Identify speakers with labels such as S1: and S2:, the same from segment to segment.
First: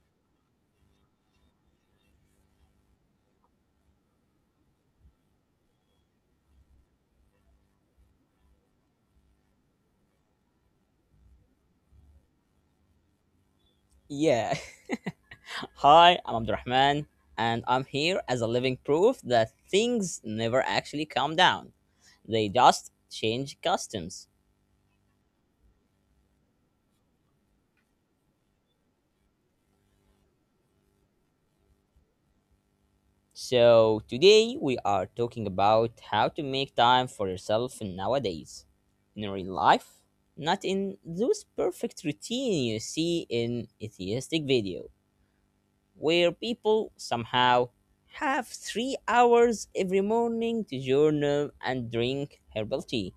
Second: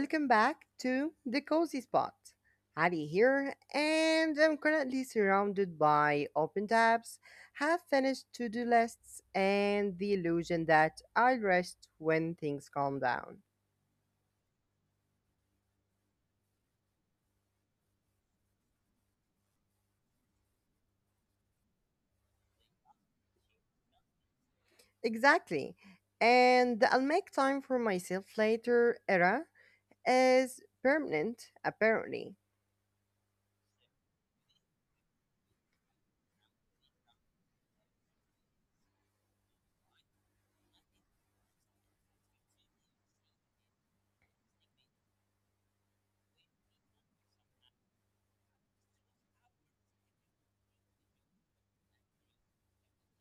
S1: welcome back to the Cozy Spot. Hadi here, and I'm currently surrounded by open tabs, half finished to do lists, and the illusion that I'll rest when things calm down.
S2: Yeah. Hi, I'm Abdurrahman, and I'm here as a living proof that things never actually calm down. They just change customs.
S1: Exactly, and I'll make time for myself later era is permanent, apparently.
S2: So, today we are talking about how to make time for yourself nowadays in real life, not in those perfect routine you see in atheistic video where people somehow have 3 hours every morning to journal and drink herbal tea.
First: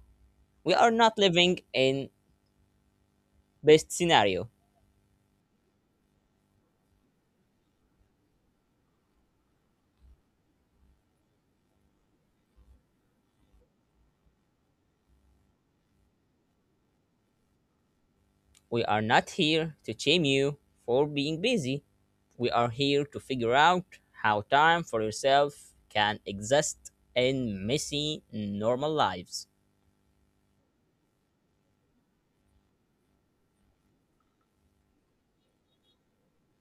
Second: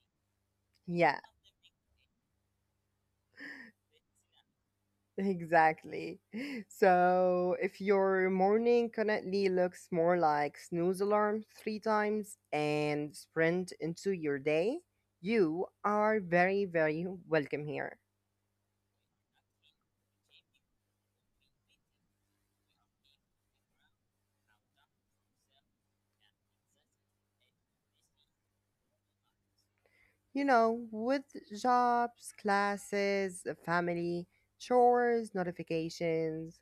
S2: We are not
S1: Yeah.
S2: living in best scenario.
S1: Exactly. So if your morning currently looks more like snooze alarm three times and sprint into your day, you are very, very welcome here.
S2: We are not here to shame you for being busy. We are here to figure out how time for yourself can exist in messy normal lives.
S1: You know, with jobs, classes, a family, chores, notifications,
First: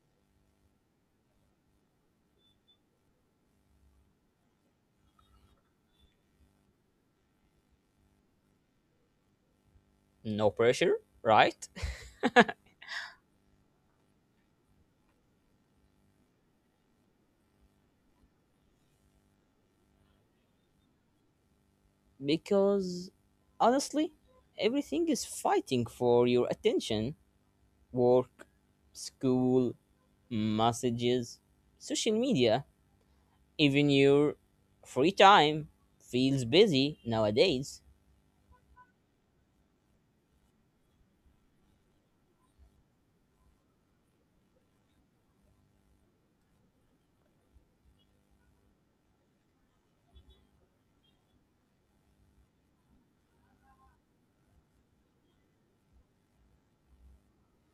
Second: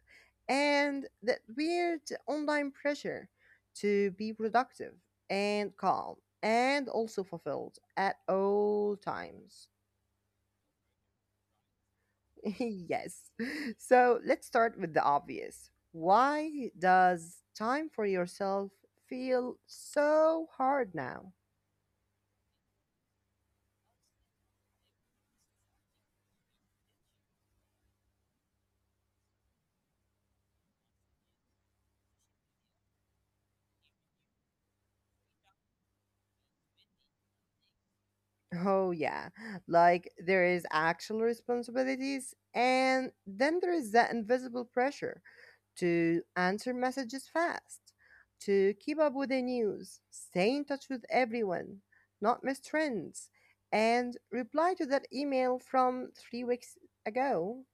S1: and that weird online pressure to be productive and calm and also fulfilled at all times.
S2: No pressure, right?
S1: Yes. So let's start with the obvious. Why does time for yourself feel so hard now?
S2: Because honestly, everything is fighting for your attention work, school, messages, social media, even your free time feels busy nowadays.
S1: Oh, yeah. Like there is actual responsibilities, and then there is that invisible pressure to answer messages fast, to keep up with the news, stay in touch with everyone, not miss trends, and reply to that email from 3 weeks ago.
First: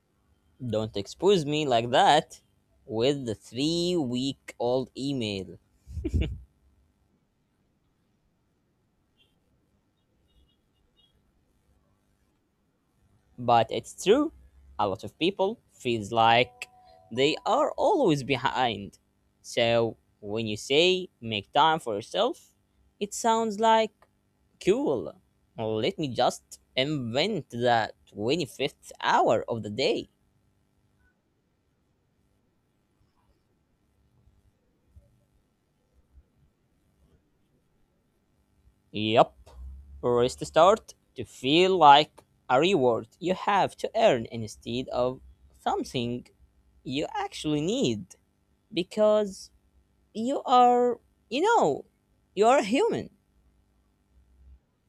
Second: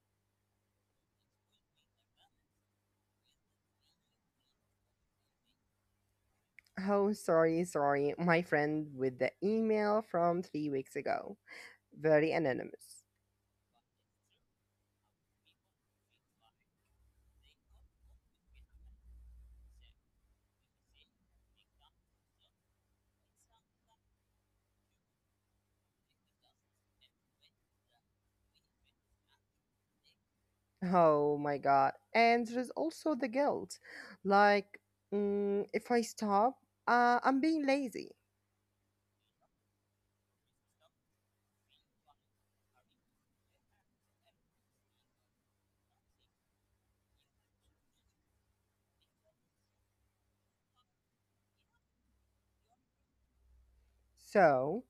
S2: Don't expose me like that with the 3-week old email.
S1: Oh, sorry, sorry. My friend with the email from 3 weeks ago. Very anonymous.
S2: But it's true. A lot of people feels like they are always behind. So when you say make time for yourself, it sounds like cool. Let me just invent the 25th hour of the day.
S1: Oh my god. And there is also the guilt. Like, if I stop, I'm being lazy.
S2: Yep, or is the start to feel like a reward you have to earn instead of something you actually need because you are, you know, you are human.
S1: So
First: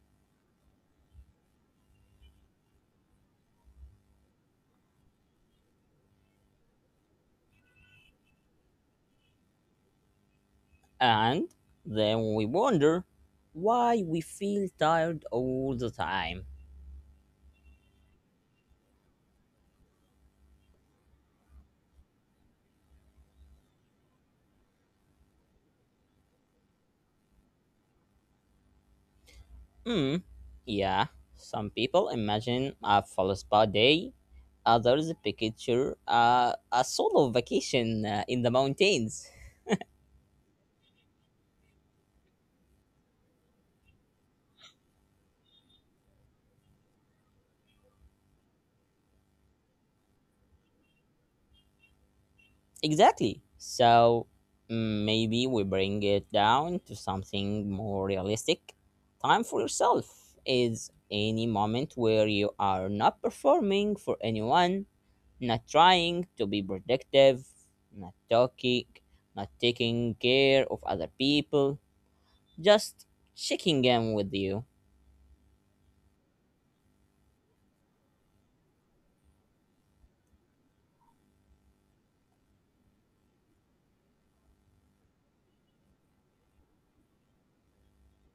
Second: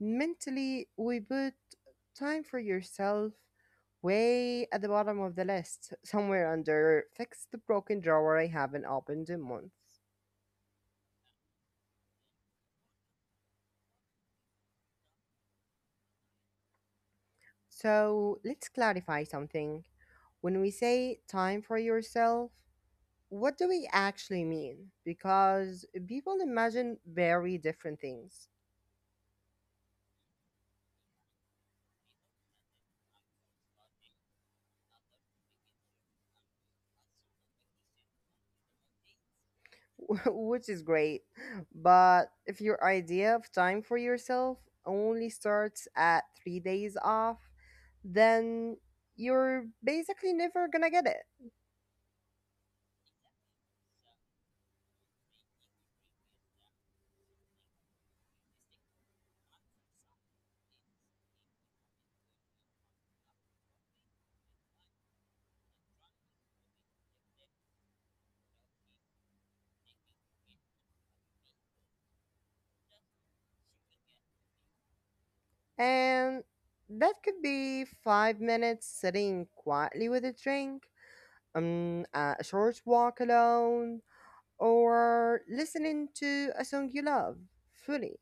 S1: mentally, we put time for yourself way at the bottom of the list, somewhere under fix the broken drawer I haven't opened in months.
S2: And then we wonder why we feel tired all the time.
S1: So let's clarify something. When we say time for yourself, what do we actually mean? Because people imagine very different things.
S2: Hmm. Yeah. Some people imagine a full spa day, others picture a solo vacation in the mountains.
S1: Which is great. But if your idea of time for yourself only starts at 3 days off, then you're basically never gonna get it.
S2: Exactly. So maybe we bring it down to something more realistic. Time for yourself is any moment where you are not performing for anyone, not trying to be productive, not talking, not taking care of other people, just checking in with you,
S1: And that could be 5 minutes sitting quietly with a drink, a short walk alone, or listening to a song you love fully.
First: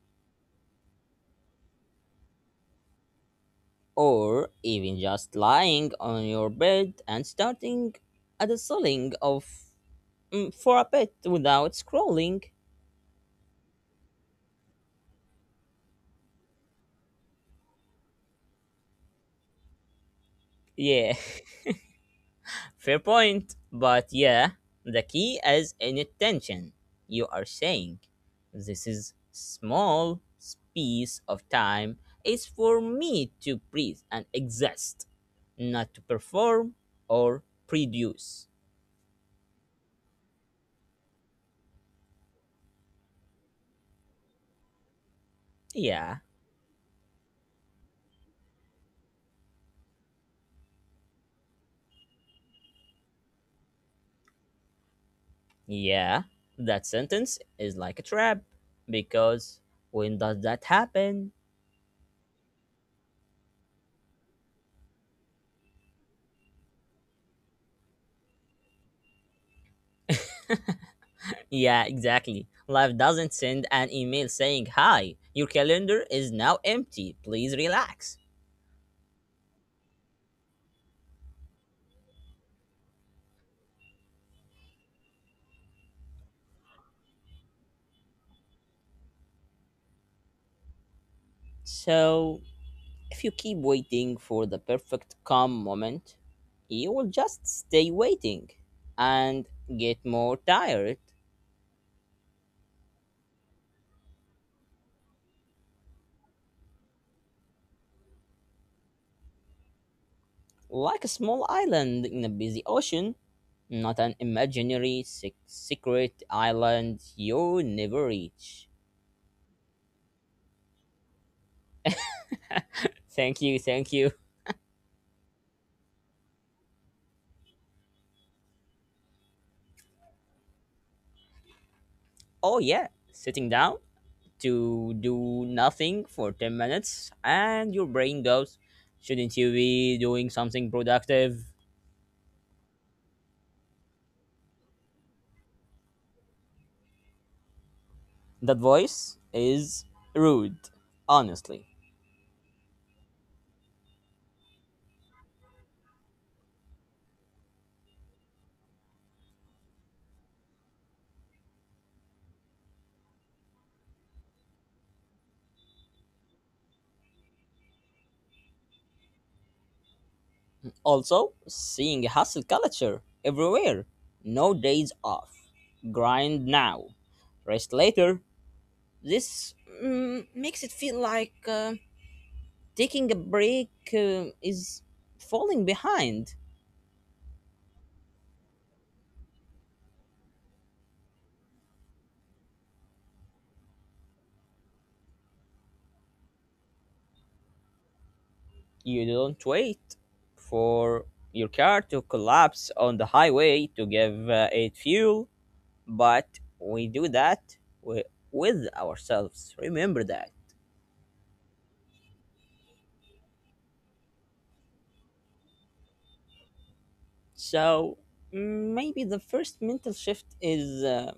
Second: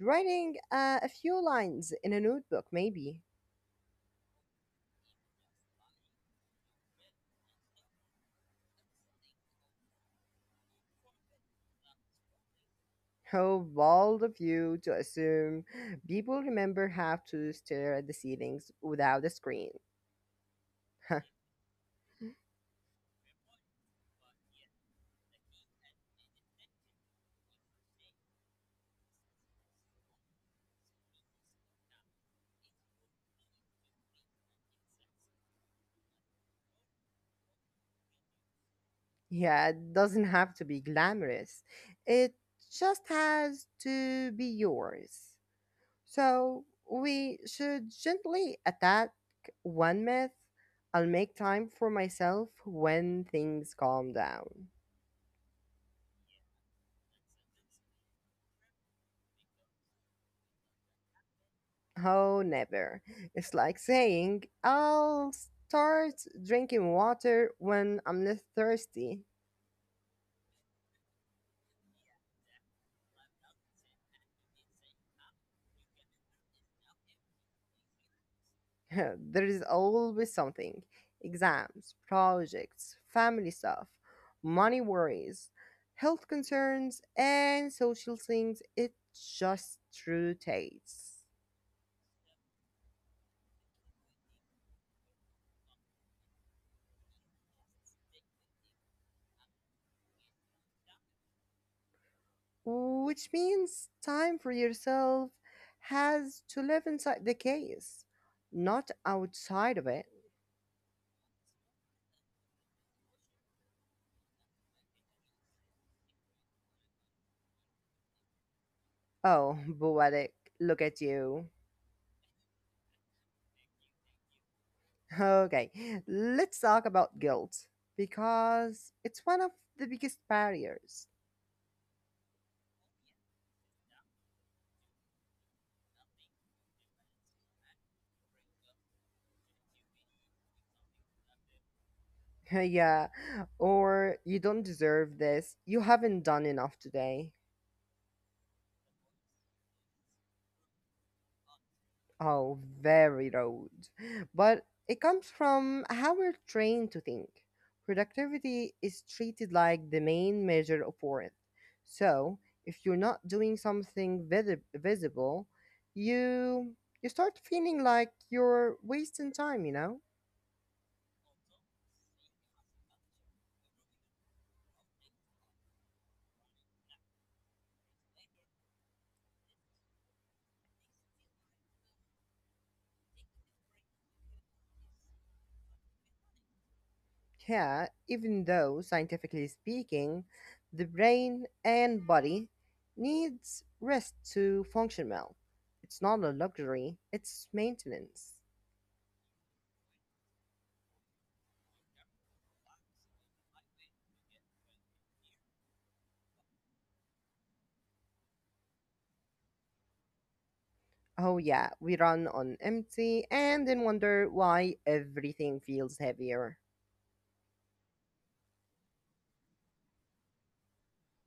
S1: Writing a few lines in a notebook, maybe.
S2: or even just lying on your bed and starting at the ceiling of for a bit without scrolling.
S1: How bold of you to assume people remember have to stare at the ceilings without a screen.
S2: Yeah, fair point. But yeah, the key is inattention. You are saying this is small space of time is for me to breathe and exist, not to perform or produce.
S1: Yeah, it doesn't have to be glamorous. It just has to be yours.
S2: Yeah,
S1: So we should gently attack one myth. I'll make time for myself when things calm down.
S2: yeah, That sentence is like a trap because when does that happen?
S1: Oh, never. It's like saying, I'll start drinking water when I'm not thirsty.
S2: Yeah, exactly. Life doesn't send an email saying, "Hi, your calendar is now empty. Please relax."
S1: There is always something, exams, projects, family stuff, money worries, health concerns, and social things. It just rotates.
S2: So, if you keep waiting for the perfect calm moment, you will just stay waiting and get more tired,
S1: Which means time for yourself has to live inside the case, not outside of it.
S2: like a small island in a busy ocean, not an imaginary secret island you never reach.
S1: Oh, poetic. Look at you.
S2: Thank you, thank you.
S1: Okay, let's talk about guilt because it's one of the biggest barriers.
S2: Oh, yeah, sitting down to do nothing for 10 minutes and your brain goes shouldn't you be doing something productive.
S1: Yeah, or you don't deserve this, you haven't done enough today.
S2: That voice is rude, honestly.
S1: Oh, very rude. But it comes from how we're trained to think. Productivity is treated like the main measure of worth. So, if you're not doing something visible, you you start feeling like you're wasting time, you know?
S2: Also seeing a hustle culture everywhere, no days off, grind now, rest later, this makes it feel like taking a break is falling behind.
S1: Yeah, even though scientifically speaking, the brain and body needs rest to function well. It's not a luxury, it's maintenance.
S2: You don't wait for your car to collapse on the highway to give it fuel, but we do that wi- with ourselves. Remember that.
S1: Oh, yeah, we run on empty and then wonder why everything feels heavier.
S2: So maybe the first mental shift is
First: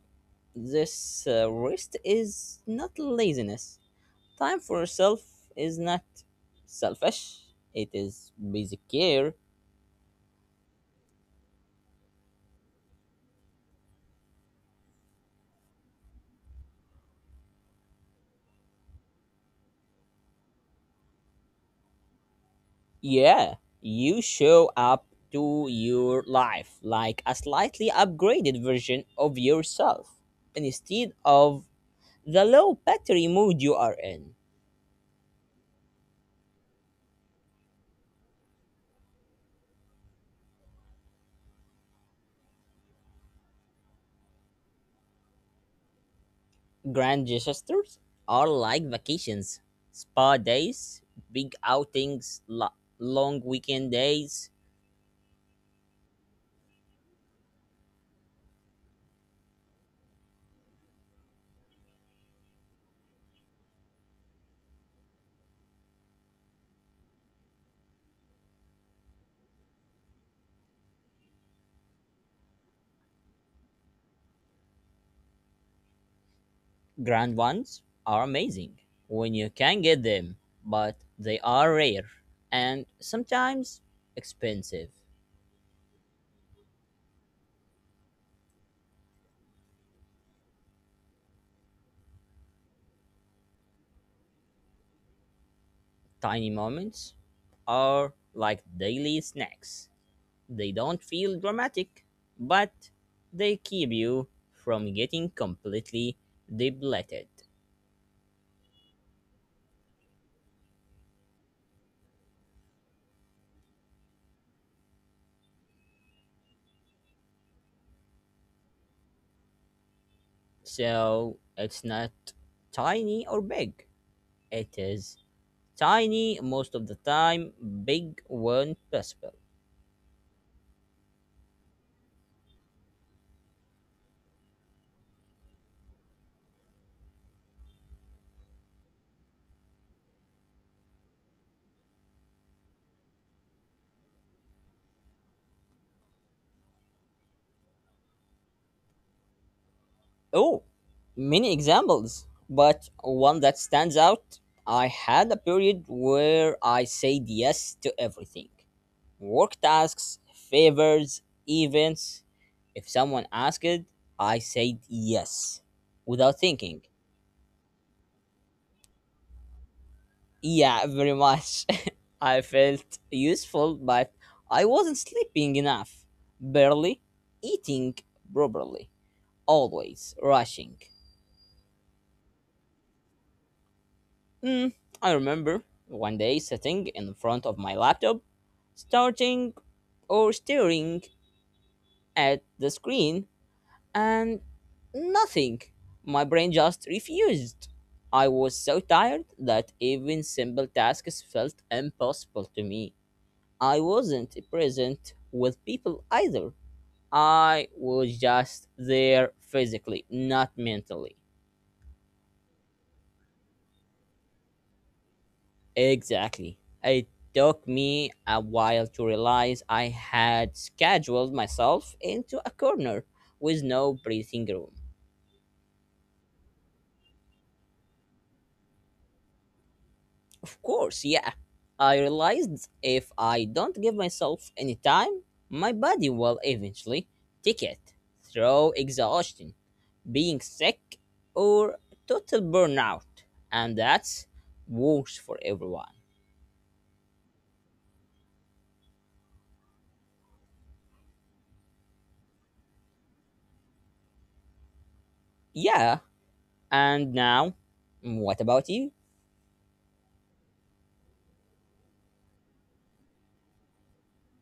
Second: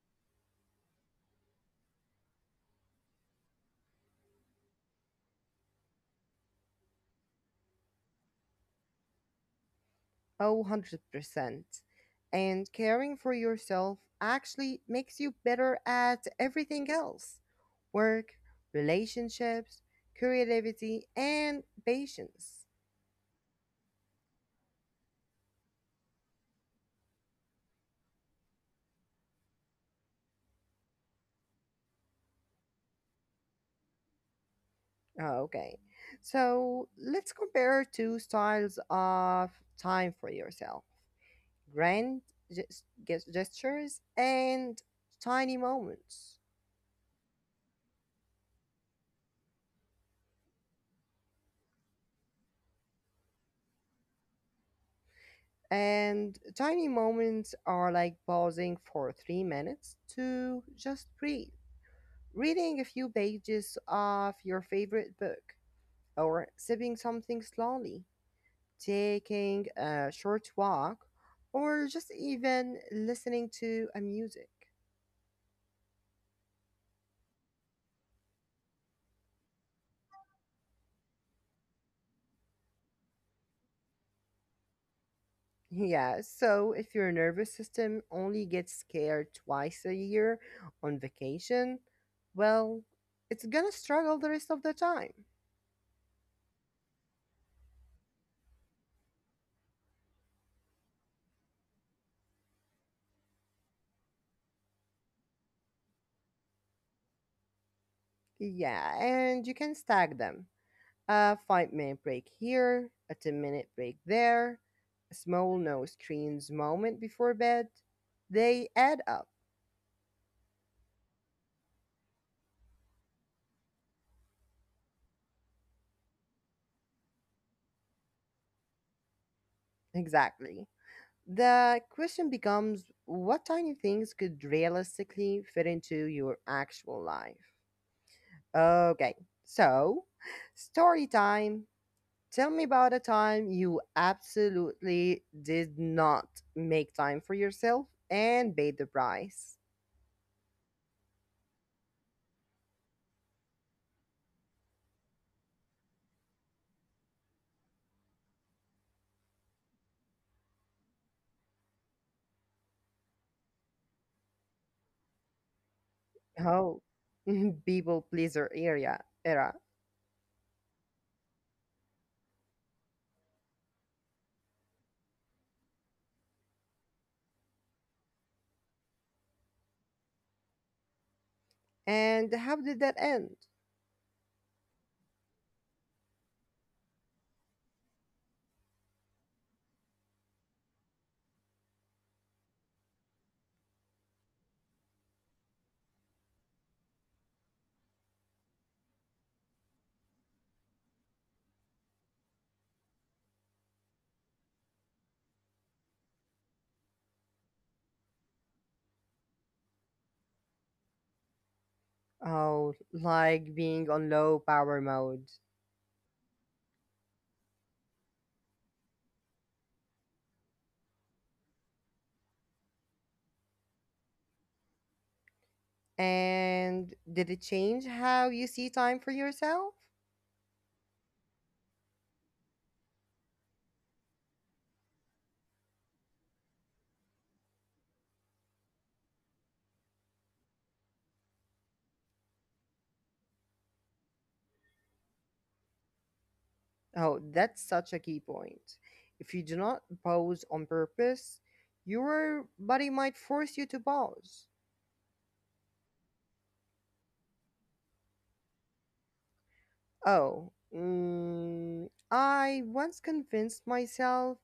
S2: this rest is not laziness. Time for yourself is not selfish, it is basic care.
S1: Oh, 100%. And caring for yourself actually makes you better at everything else, work, relationships, creativity, and patience.
S2: Yeah, you show up to your life like a slightly upgraded version of yourself instead of the low battery mood you are in.
S1: Oh, okay, so let's compare two styles of time for yourself, grand gestures and tiny moments.
S2: Grand gestures are like vacations, spa days, big outings, long weekend days.
S1: And tiny moments are like pausing for 3 minutes to just breathe, reading a few pages of your favorite book, or sipping something slowly, taking a short walk, or just even listening to a music.
S2: Grand ones are amazing when you can get them, but they are rare and sometimes expensive.
S1: Yeah, so if your nervous system only gets scared twice a year on vacation, well, it's gonna struggle the rest of the time.
S2: Tiny moments are like daily snacks. They don't feel dramatic, but they keep you from getting completely depleted.
S1: Yeah, and you can stack them. A 5 minute break here, a 10-minute break there, a small no screens moment before bed, they add up.
S2: So it's not tiny or big. It is tiny most of the time, big when possible.
S1: Exactly. The question becomes what tiny things could realistically fit into your actual life? Okay, so story time. Tell me about a time you absolutely did not make time for yourself and paid the price.
S2: Oh, many examples, but one that stands out. I had a period where I said yes to everything work tasks, favors, events. If someone asked, I said yes without thinking.
S1: Oh, people pleaser area era.
S2: Yeah, very much. I felt useful, but I wasn't sleeping enough, barely eating properly, always rushing.
S1: And how did that end?
S2: Mm, I remember one day sitting in front of my laptop, starting or staring at the screen, and nothing. My brain just refused. I was so tired that even simple tasks felt impossible to me. I wasn't present with people either. I was just there physically, not mentally.
S1: Oh, like being on low power mode.
S2: Exactly. It took me a while to realize I had scheduled myself into a corner with no breathing room.
S1: And did it change how you see time for yourself?
S2: Of course, yeah. I realized if I don't give myself any time, my body will eventually take it through exhaustion, being sick, or total burnout. And that's worse for everyone.
S1: Oh, that's such a key point. If you do not pause on purpose, your body might force you to pause.
S2: Yeah, and now, what about you?
S1: Oh, I once convinced myself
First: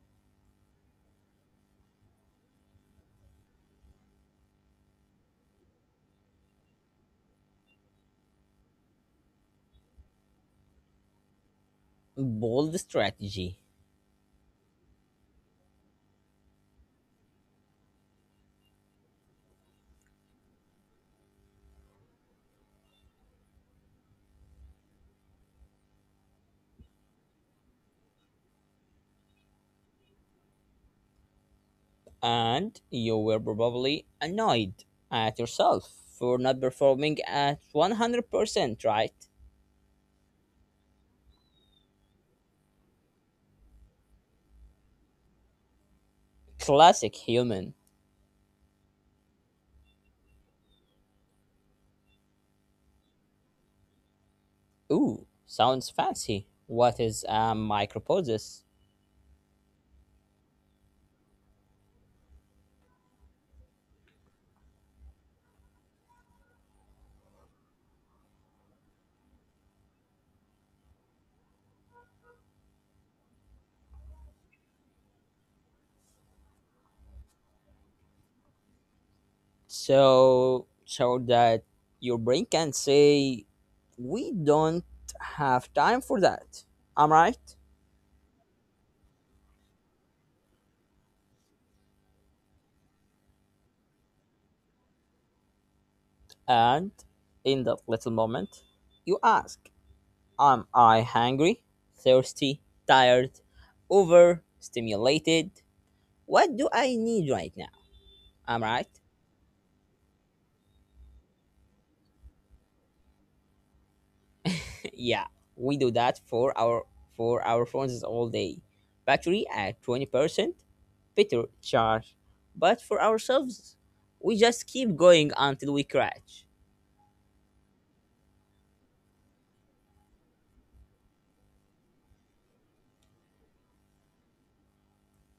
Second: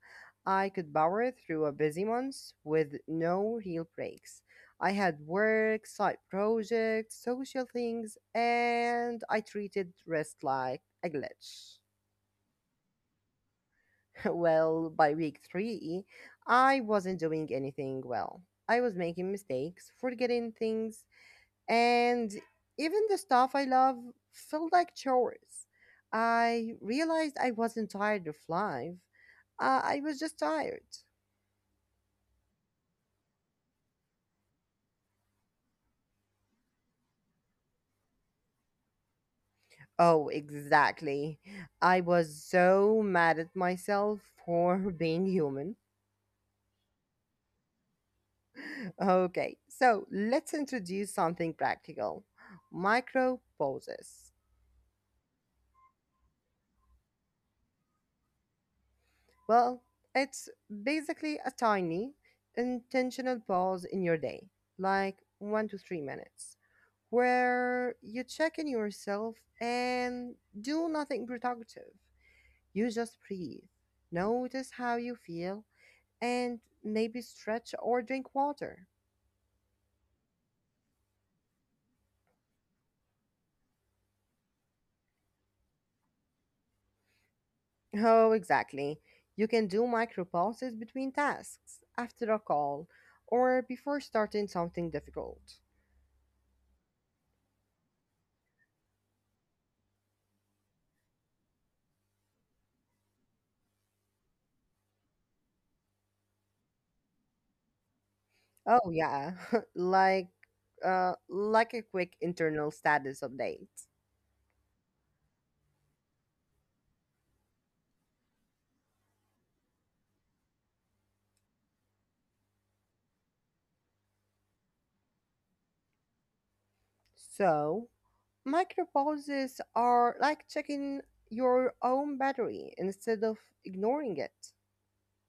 S1: I could power through a busy month with no real breaks. I had work, side projects, social things, and I treated rest like a glitch.
S2: Bold strategy.
S1: Well, by week three, I wasn't doing anything well. I was making mistakes, forgetting things, and even the stuff I love felt like chores. I realized I wasn't tired of life. I was just tired.
S2: And you were probably annoyed at yourself for not performing at 100%, right?
S1: Oh, exactly. I was so mad at myself for being human.
S2: Classic human.
S1: Okay, so let's introduce something practical, micro pauses.
S2: Ooh, sounds fancy. What is a micropausis?
S1: Well, it's basically a tiny, intentional pause in your day, like 1 to 3 minutes, where you check in yourself and do nothing productive. You just breathe, notice how you feel, and maybe stretch or drink water.
S2: So, so that your brain can say, we don't have time for that. I'm right.
S1: Oh, exactly. You can do micro pauses between tasks, after a call, or before starting something difficult.
S2: And in that little moment, you ask, am I hungry, thirsty, tired, overstimulated? What do I need right now? Am I
S1: Oh,
S2: right?
S1: yeah, like like a quick internal status update.
S2: Yeah, we do that for our phones all day. Battery at 20%, better charge. But for ourselves, we just keep going until we crash.
S1: So, micro pauses are like checking your own battery instead of ignoring it.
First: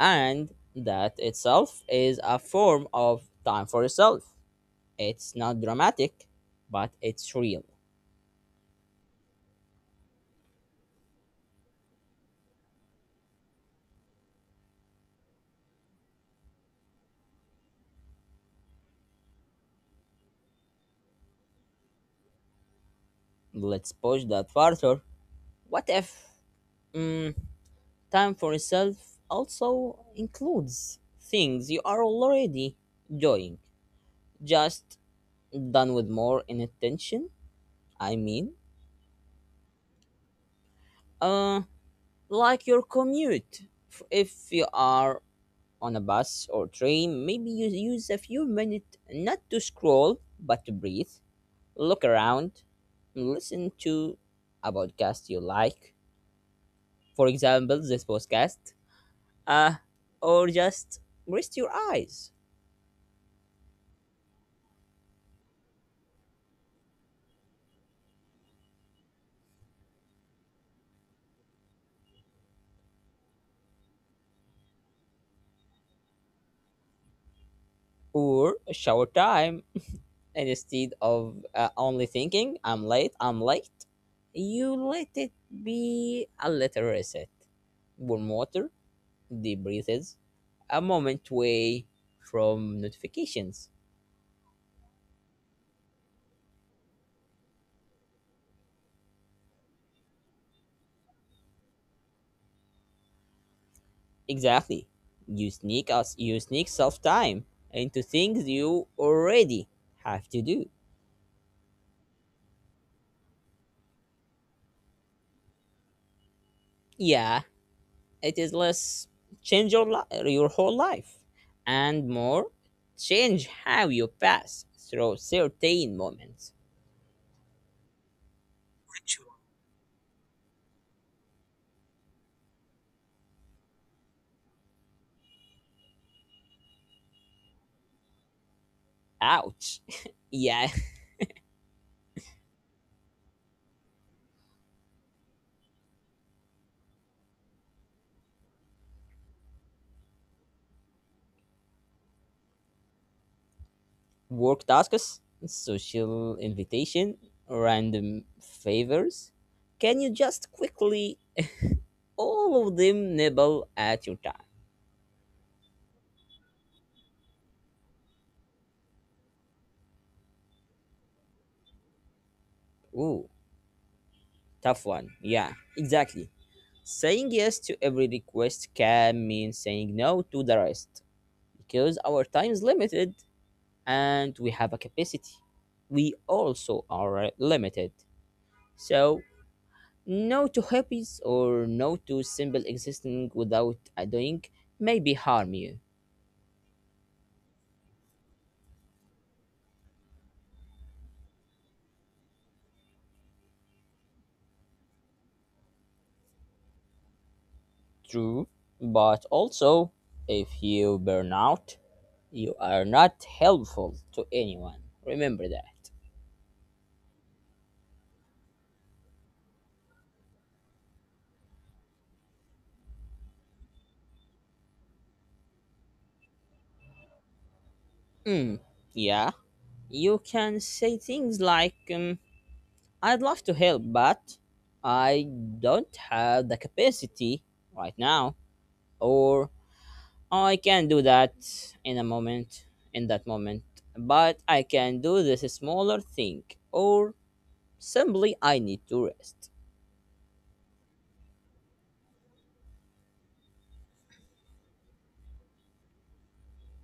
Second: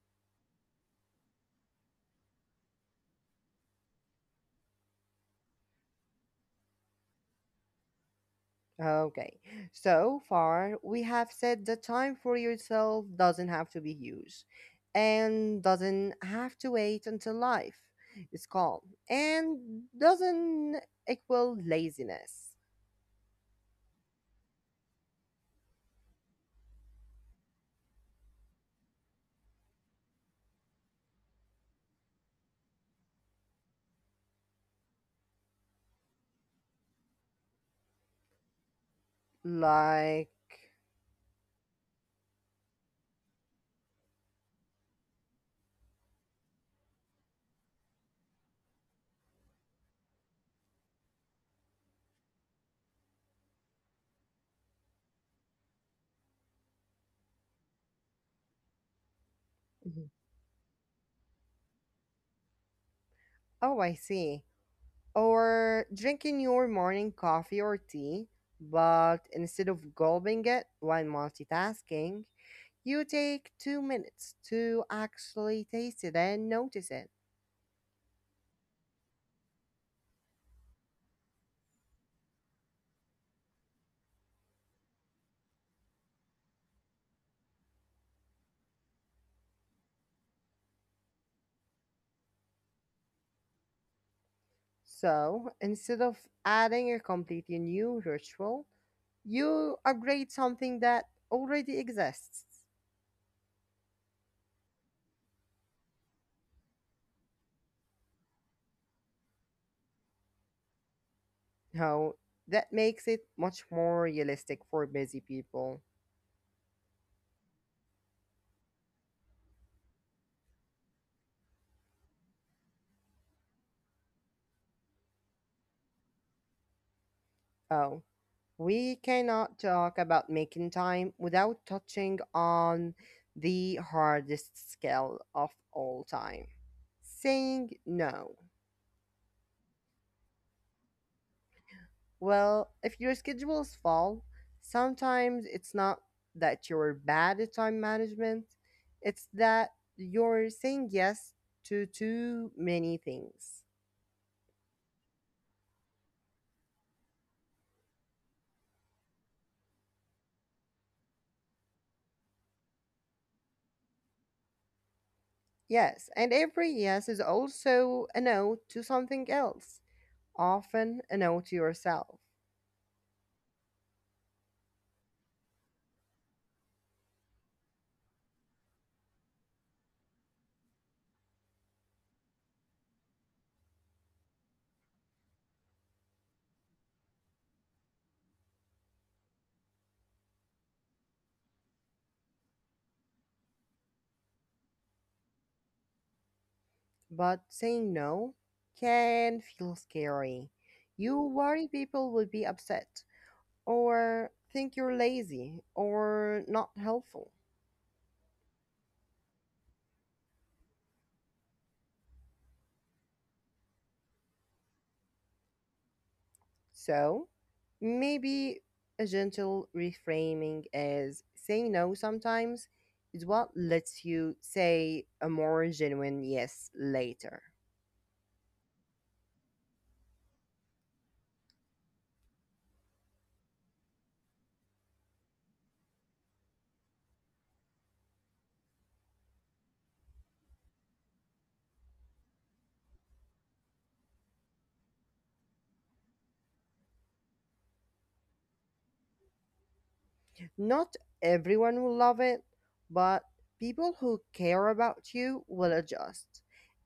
S2: And that itself is a form of time for yourself. It's not dramatic, but it's real.
S1: Okay, so far we have said that time for yourself doesn't have to be huge and doesn't have to wait until life is calm and doesn't equal laziness.
S2: Let's push that further. What if? mm, Time for yourself also includes things you are already enjoying, just done with more intention. I mean,
S1: Like,
S2: uh, like your commute. If you are on a bus or train, maybe you use a few minutes not to scroll but to breathe, look around, listen to a podcast you like, for example, this podcast, uh,
S1: mhm.
S2: or just rest your eyes.
S1: Oh, I see. Or drinking your morning coffee or tea, but instead of gulping it while multitasking, you take 2 minutes to actually taste it and notice it.
S2: Or shower time. And instead of only thinking, I'm late, you let it be a little reset. Warm water, deep breathes, a moment away from notifications.
S1: So instead of adding a completely new ritual, you upgrade something that already exists.
S2: Exactly. You sneak self time into things you already have to do.
S1: Now, that makes it much more realistic for busy people.
S2: Yeah, it is less change your whole life and more change how you pass through certain moments.
S1: Oh, we cannot talk about making time without touching on the hardest skill of all time, saying no.
S2: Ouch. Yeah,
S1: Well, if your schedule is full, sometimes it's not that you're bad at time management, it's that you're saying yes to too many things.
S2: work tasks, social invitation, random favors, can you just quickly, all of them nibble at your time.
S1: Yes, and every yes is also a no to something else, often a no to yourself.
S2: Ooh, tough one. Yeah, exactly. Saying yes to every request can mean saying no to the rest because our time is limited and we have a capacity. We also are limited. So, no to hobbies or no to simple existing without a doing may be harm you.
S1: But saying no can feel scary. You worry people will be upset or think you're lazy or not helpful.
S2: True, but also if you burn out, you are not helpful to anyone. Remember that.
S1: So maybe a gentle reframing is saying no sometimes is what lets you say a more genuine yes later.
S2: Mm, yeah, you can say things like, I'd love to help, but I don't have the capacity right now, or oh, I can do that in a moment, in that moment, but I can do this smaller thing, or simply I need to rest.
S1: Not everyone will love it, but people who care about you will adjust.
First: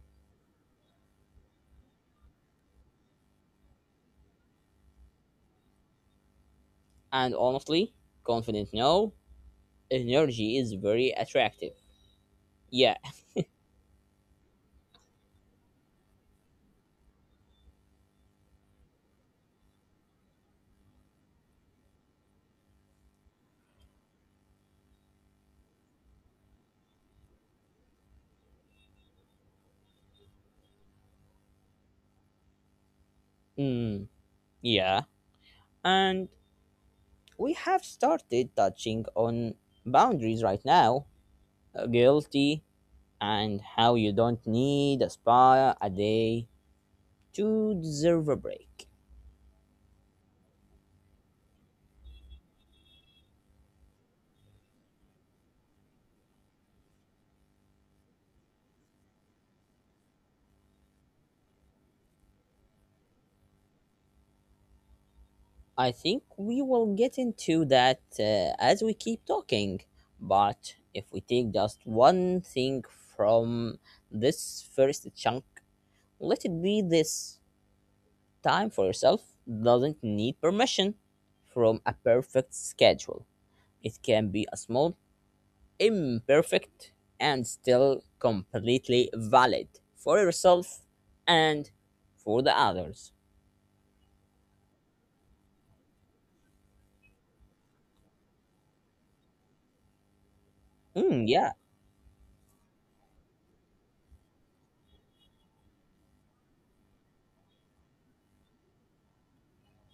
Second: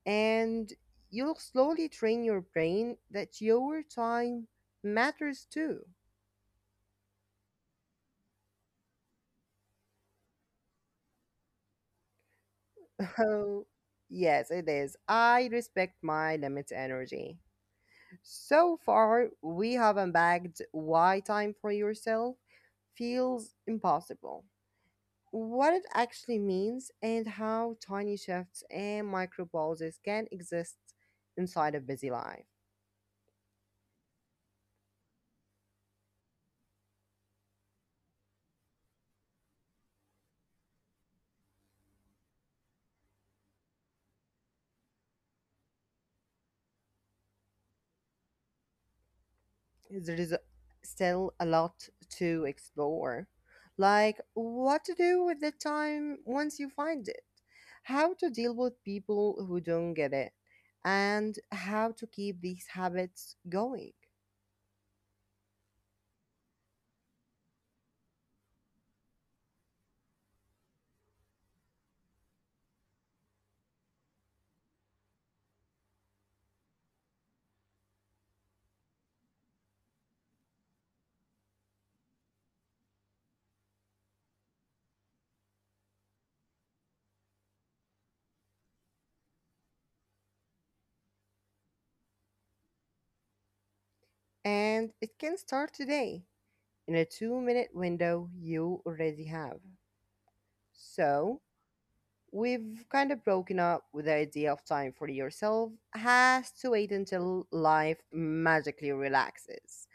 S1: And you'll slowly train your brain that your time matters too.
S2: And honestly, confident no, energy is very attractive. Yeah,
S1: Oh, yes, it is. I respect my limits energy. So far, we have unbagged why time for yourself feels impossible, what it actually means and how tiny shifts and micro pauses can exist inside a busy life.
S2: mm, yeah, and we have started touching on boundaries right now guilty, and how you don't need a spa a day to deserve a break.
S1: There is still a lot to explore, like what to do with the time once you find it, how to deal with people who don't get it, and how to keep these habits going.
S2: I think we will get into that as we keep talking. But if we take just one thing from this first chunk, let it be this time for yourself doesn't need permission from a perfect schedule. It can be a small, imperfect, and still completely valid for yourself and for the others.
S1: And it can start today in a 2 minute window you already have. So,
S2: Yeah.
S1: we've kind of broken up with the idea of time for yourself has to wait until life magically relaxes.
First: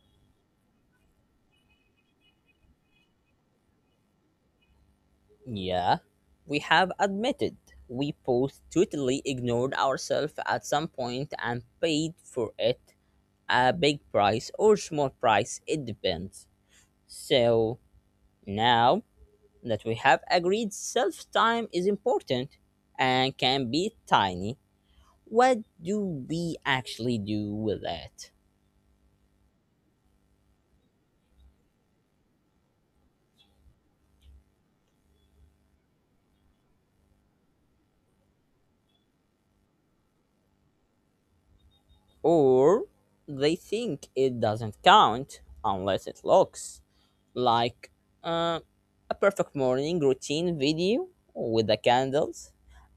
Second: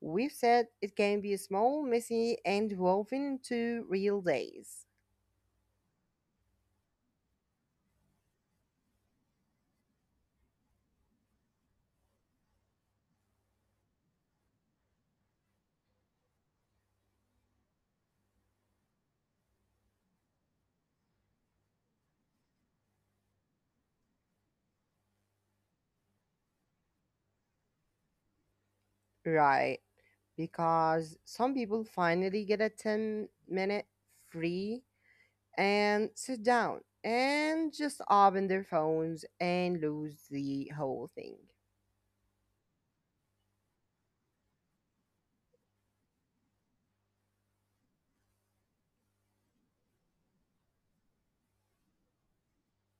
S1: We've said it can be small, messy, and woven into real days.
S2: Yeah, we have admitted we both totally ignored ourselves at some point and paid for it a big price or small price, it depends. So now that we have agreed self time is important and can be tiny, what do we actually do with it?
S1: Right? Because some people finally get a 10-minute free and sit down and just open their phones and lose the whole thing.
S2: Or they think it doesn't count unless it looks like uh, a perfect morning routine video with the candles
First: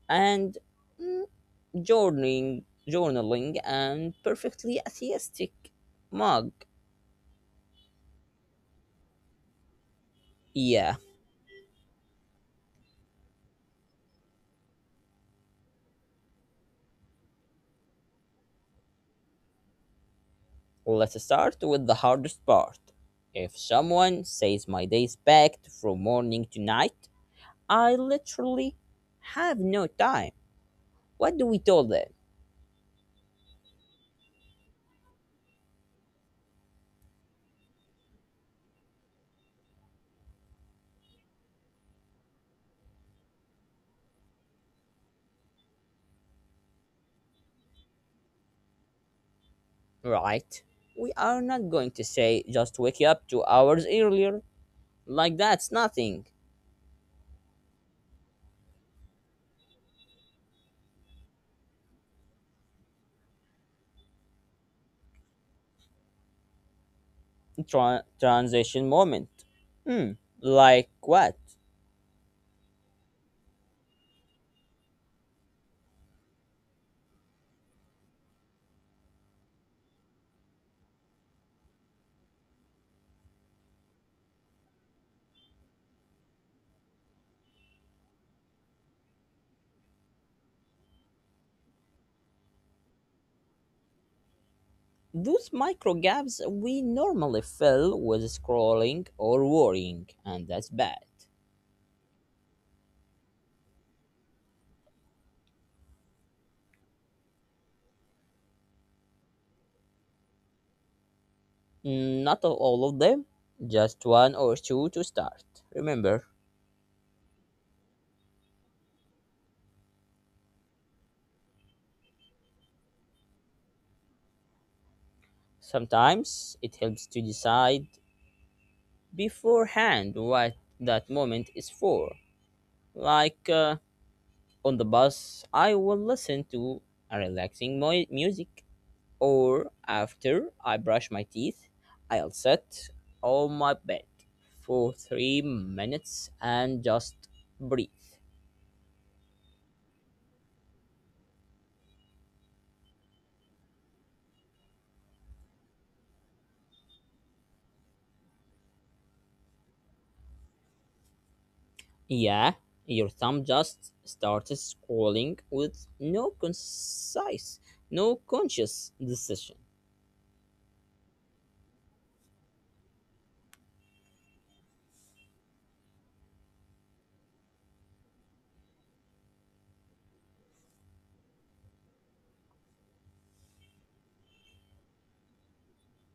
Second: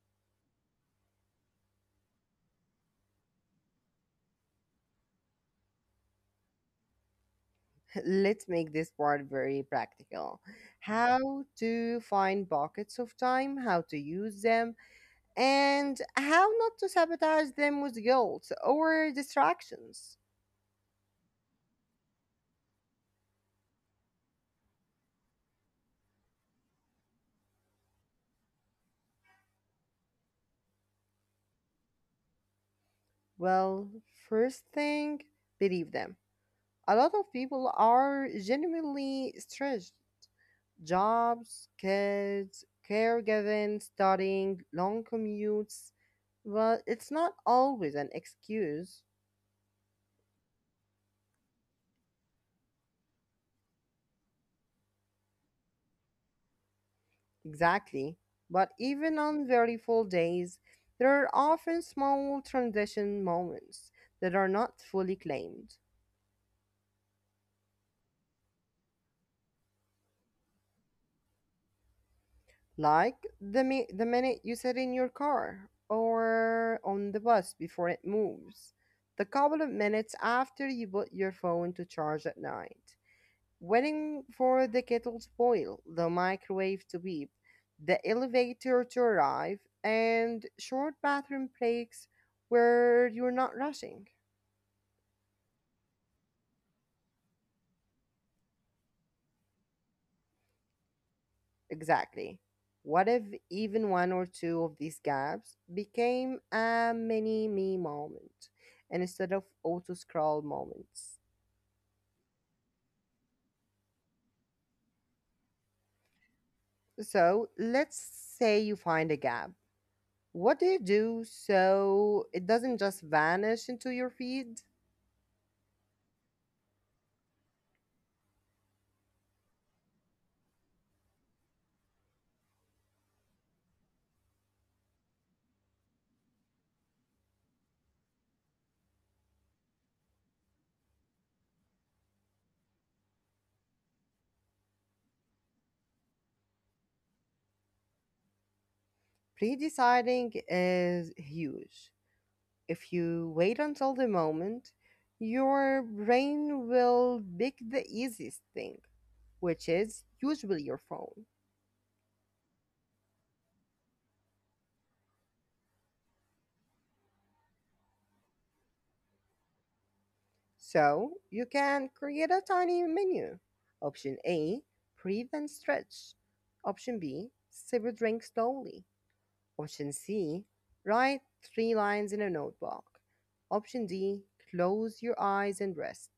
S2: and mm, journaling, journaling and perfectly atheistic mug.
S1: Let's make this part very practical.
S2: Yeah,
S1: How to find buckets of time, how to use them, and how not to sabotage them with guilt or distractions.
S2: let's start with the hardest part. If someone says my day is packed from morning to night, I literally have no time. What do we tell them?
S1: Well, first thing, believe them. A lot of people are genuinely stressed. Jobs, kids, caregiving, studying, long commutes. Well, it's not always an excuse.
S2: Right? We are not going to say just wake up 2 hours earlier. Like that's nothing.
S1: Exactly. But even on very full days, there are often small transition moments that are not fully claimed,
S2: Transition moment. Hmm, like what?
S1: like the minute you sit in your car or on the bus before it moves, the couple of minutes after you put your phone to charge at night, waiting for the kettle to boil, the microwave to beep, the elevator to arrive, and short bathroom breaks where you're not rushing.
S2: Those micro gaps we normally fill with scrolling or worrying, and that's bad.
S1: Exactly. What if even one or two of these gaps became a mini me moment instead of auto scroll moments?
S2: Mm, not of all of them, just one or two to start. Remember,
S1: So let's say you find a gap. What do you do so it doesn't just vanish into your feed?
S2: sometimes it helps to decide beforehand what that moment is for. Like on the bus, I will listen to a relaxing music, or after I brush my teeth, I'll sit on my bed for 3 minutes and just breathe.
S1: Pre deciding is huge. If you wait until the moment, your brain will pick the easiest thing, which is usually your phone.
S2: Yeah, your thumb just started scrolling with no conscious decision.
S1: So you can create a tiny menu. Option A, breathe and stretch. Option B, sip a drink slowly. Option C, write three lines in a notebook. Option D, close your eyes and rest.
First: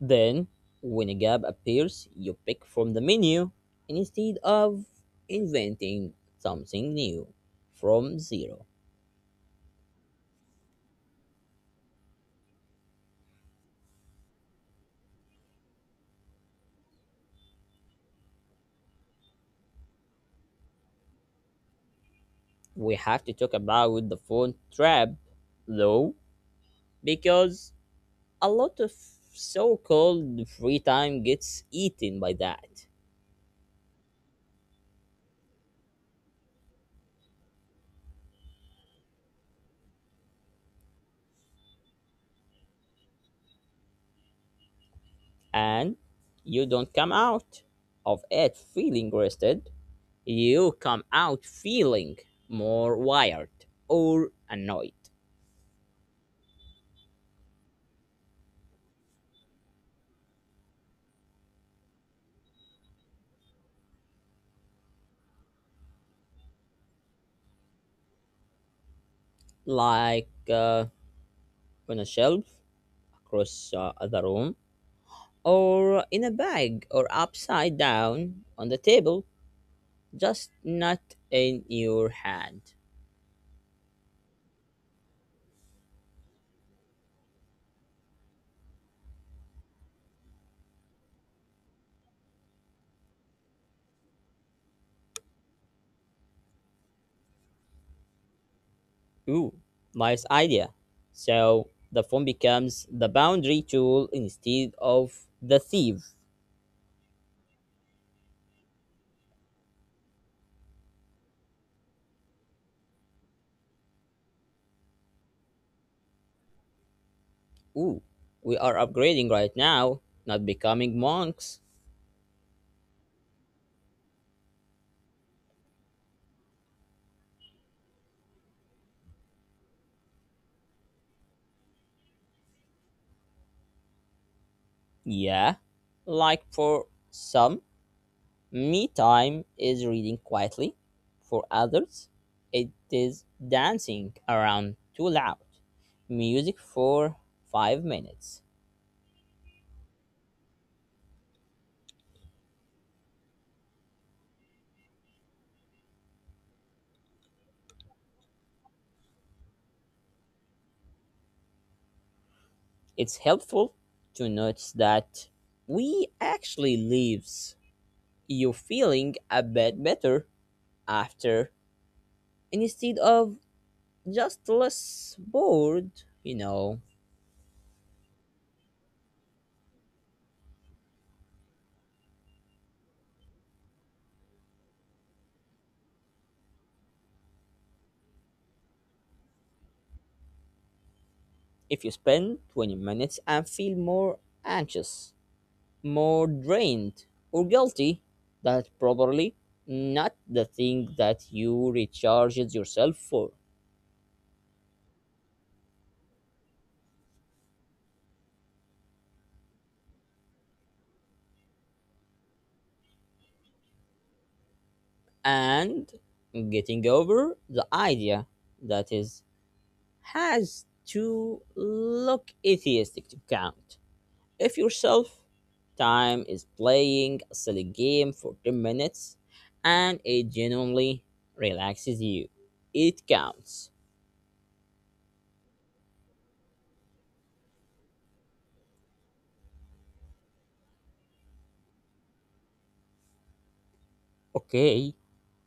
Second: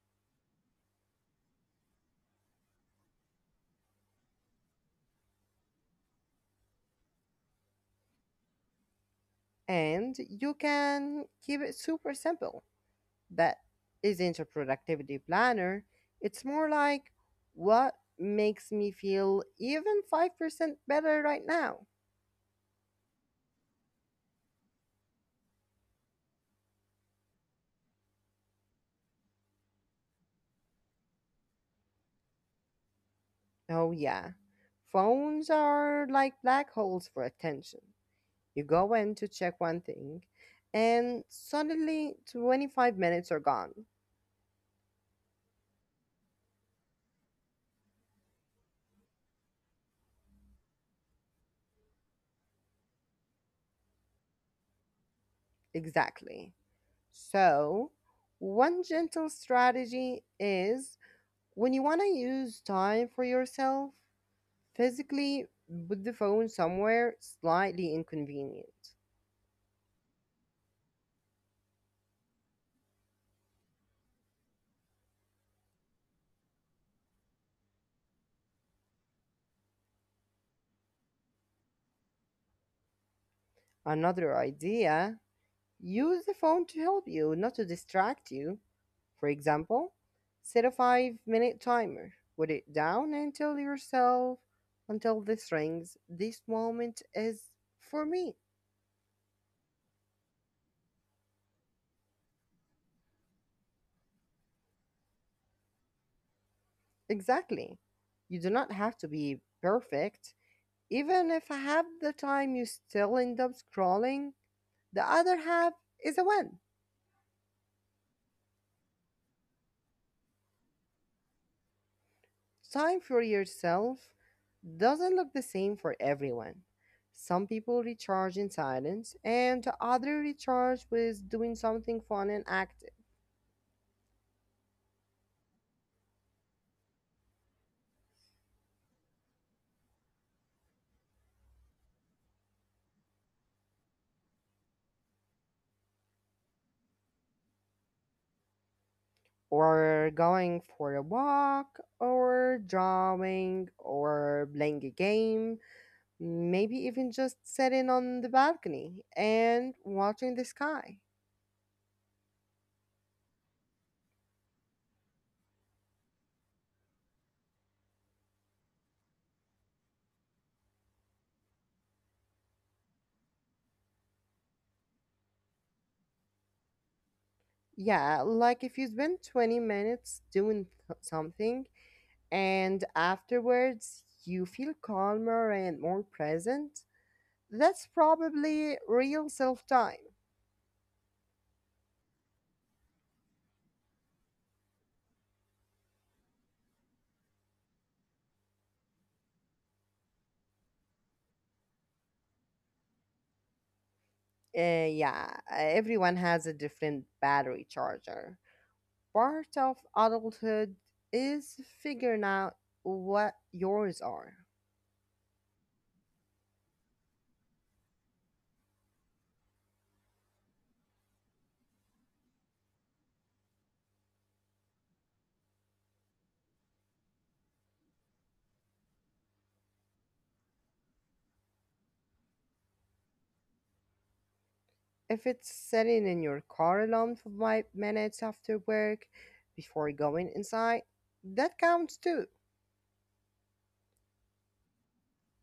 S2: Then, when a gap appears, you pick from the menu instead of inventing something new from zero.
S1: And you can keep it super simple. That isn't a productivity planner. It's more like what makes me feel even 5% better right now.
S2: We have to talk about the phone trap, though, because a lot of so called free time gets eaten by that,
S1: Oh, yeah. Phones are like black holes for attention. You go in to check one thing, and suddenly 25 minutes are gone.
S2: and you don't come out of it feeling rested, you come out feeling more wired or annoyed,
S1: Exactly. So, one gentle strategy is when you want to use time for yourself, physically put the phone somewhere slightly inconvenient.
S2: like on a shelf across the room, or in a bag, or upside down on the table, just not in your hand.
S1: Another idea, use the phone to help you, not to distract you. For example, set a 5-minute timer. Put it down and tell yourself, until this rings, this moment is for me.
S2: Ooh, nice idea. So the phone becomes the boundary tool instead of the thief.
S1: Exactly. You do not have to be perfect. Even if half the time you still end up scrolling, the other half is a win.
S2: Ooh, we are upgrading right now, not becoming monks.
S1: Time for yourself doesn't look the same for everyone. Some people recharge in silence, and others recharge with doing something fun and active,
S2: Yeah, like for some, me time is reading quietly. For others, it is dancing around too loud. Music for 5 minutes.
S1: or going for a walk, or drawing, or playing a game, maybe even just sitting on the balcony and watching the sky.
S2: It's helpful to notice that we actually live you feeling a bit better after and instead of just less bored you know
S1: Yeah, like if you spend 20 minutes doing something, and afterwards you feel calmer and more present, that's probably real self time.
S2: if you spend 20 minutes and feel more anxious, more drained, or guilty, that's probably not the thing that you recharges yourself for.
S1: Yeah, everyone has a different battery charger. Part of adulthood is figuring out what yours are.
S2: And getting over the idea that is has to look atheistic to count. If your self time is playing a silly game for 10 minutes and it genuinely relaxes you, it counts.
S1: If it's sitting in your car alone for 5 minutes after work before going inside, that counts too.
S2: Okay,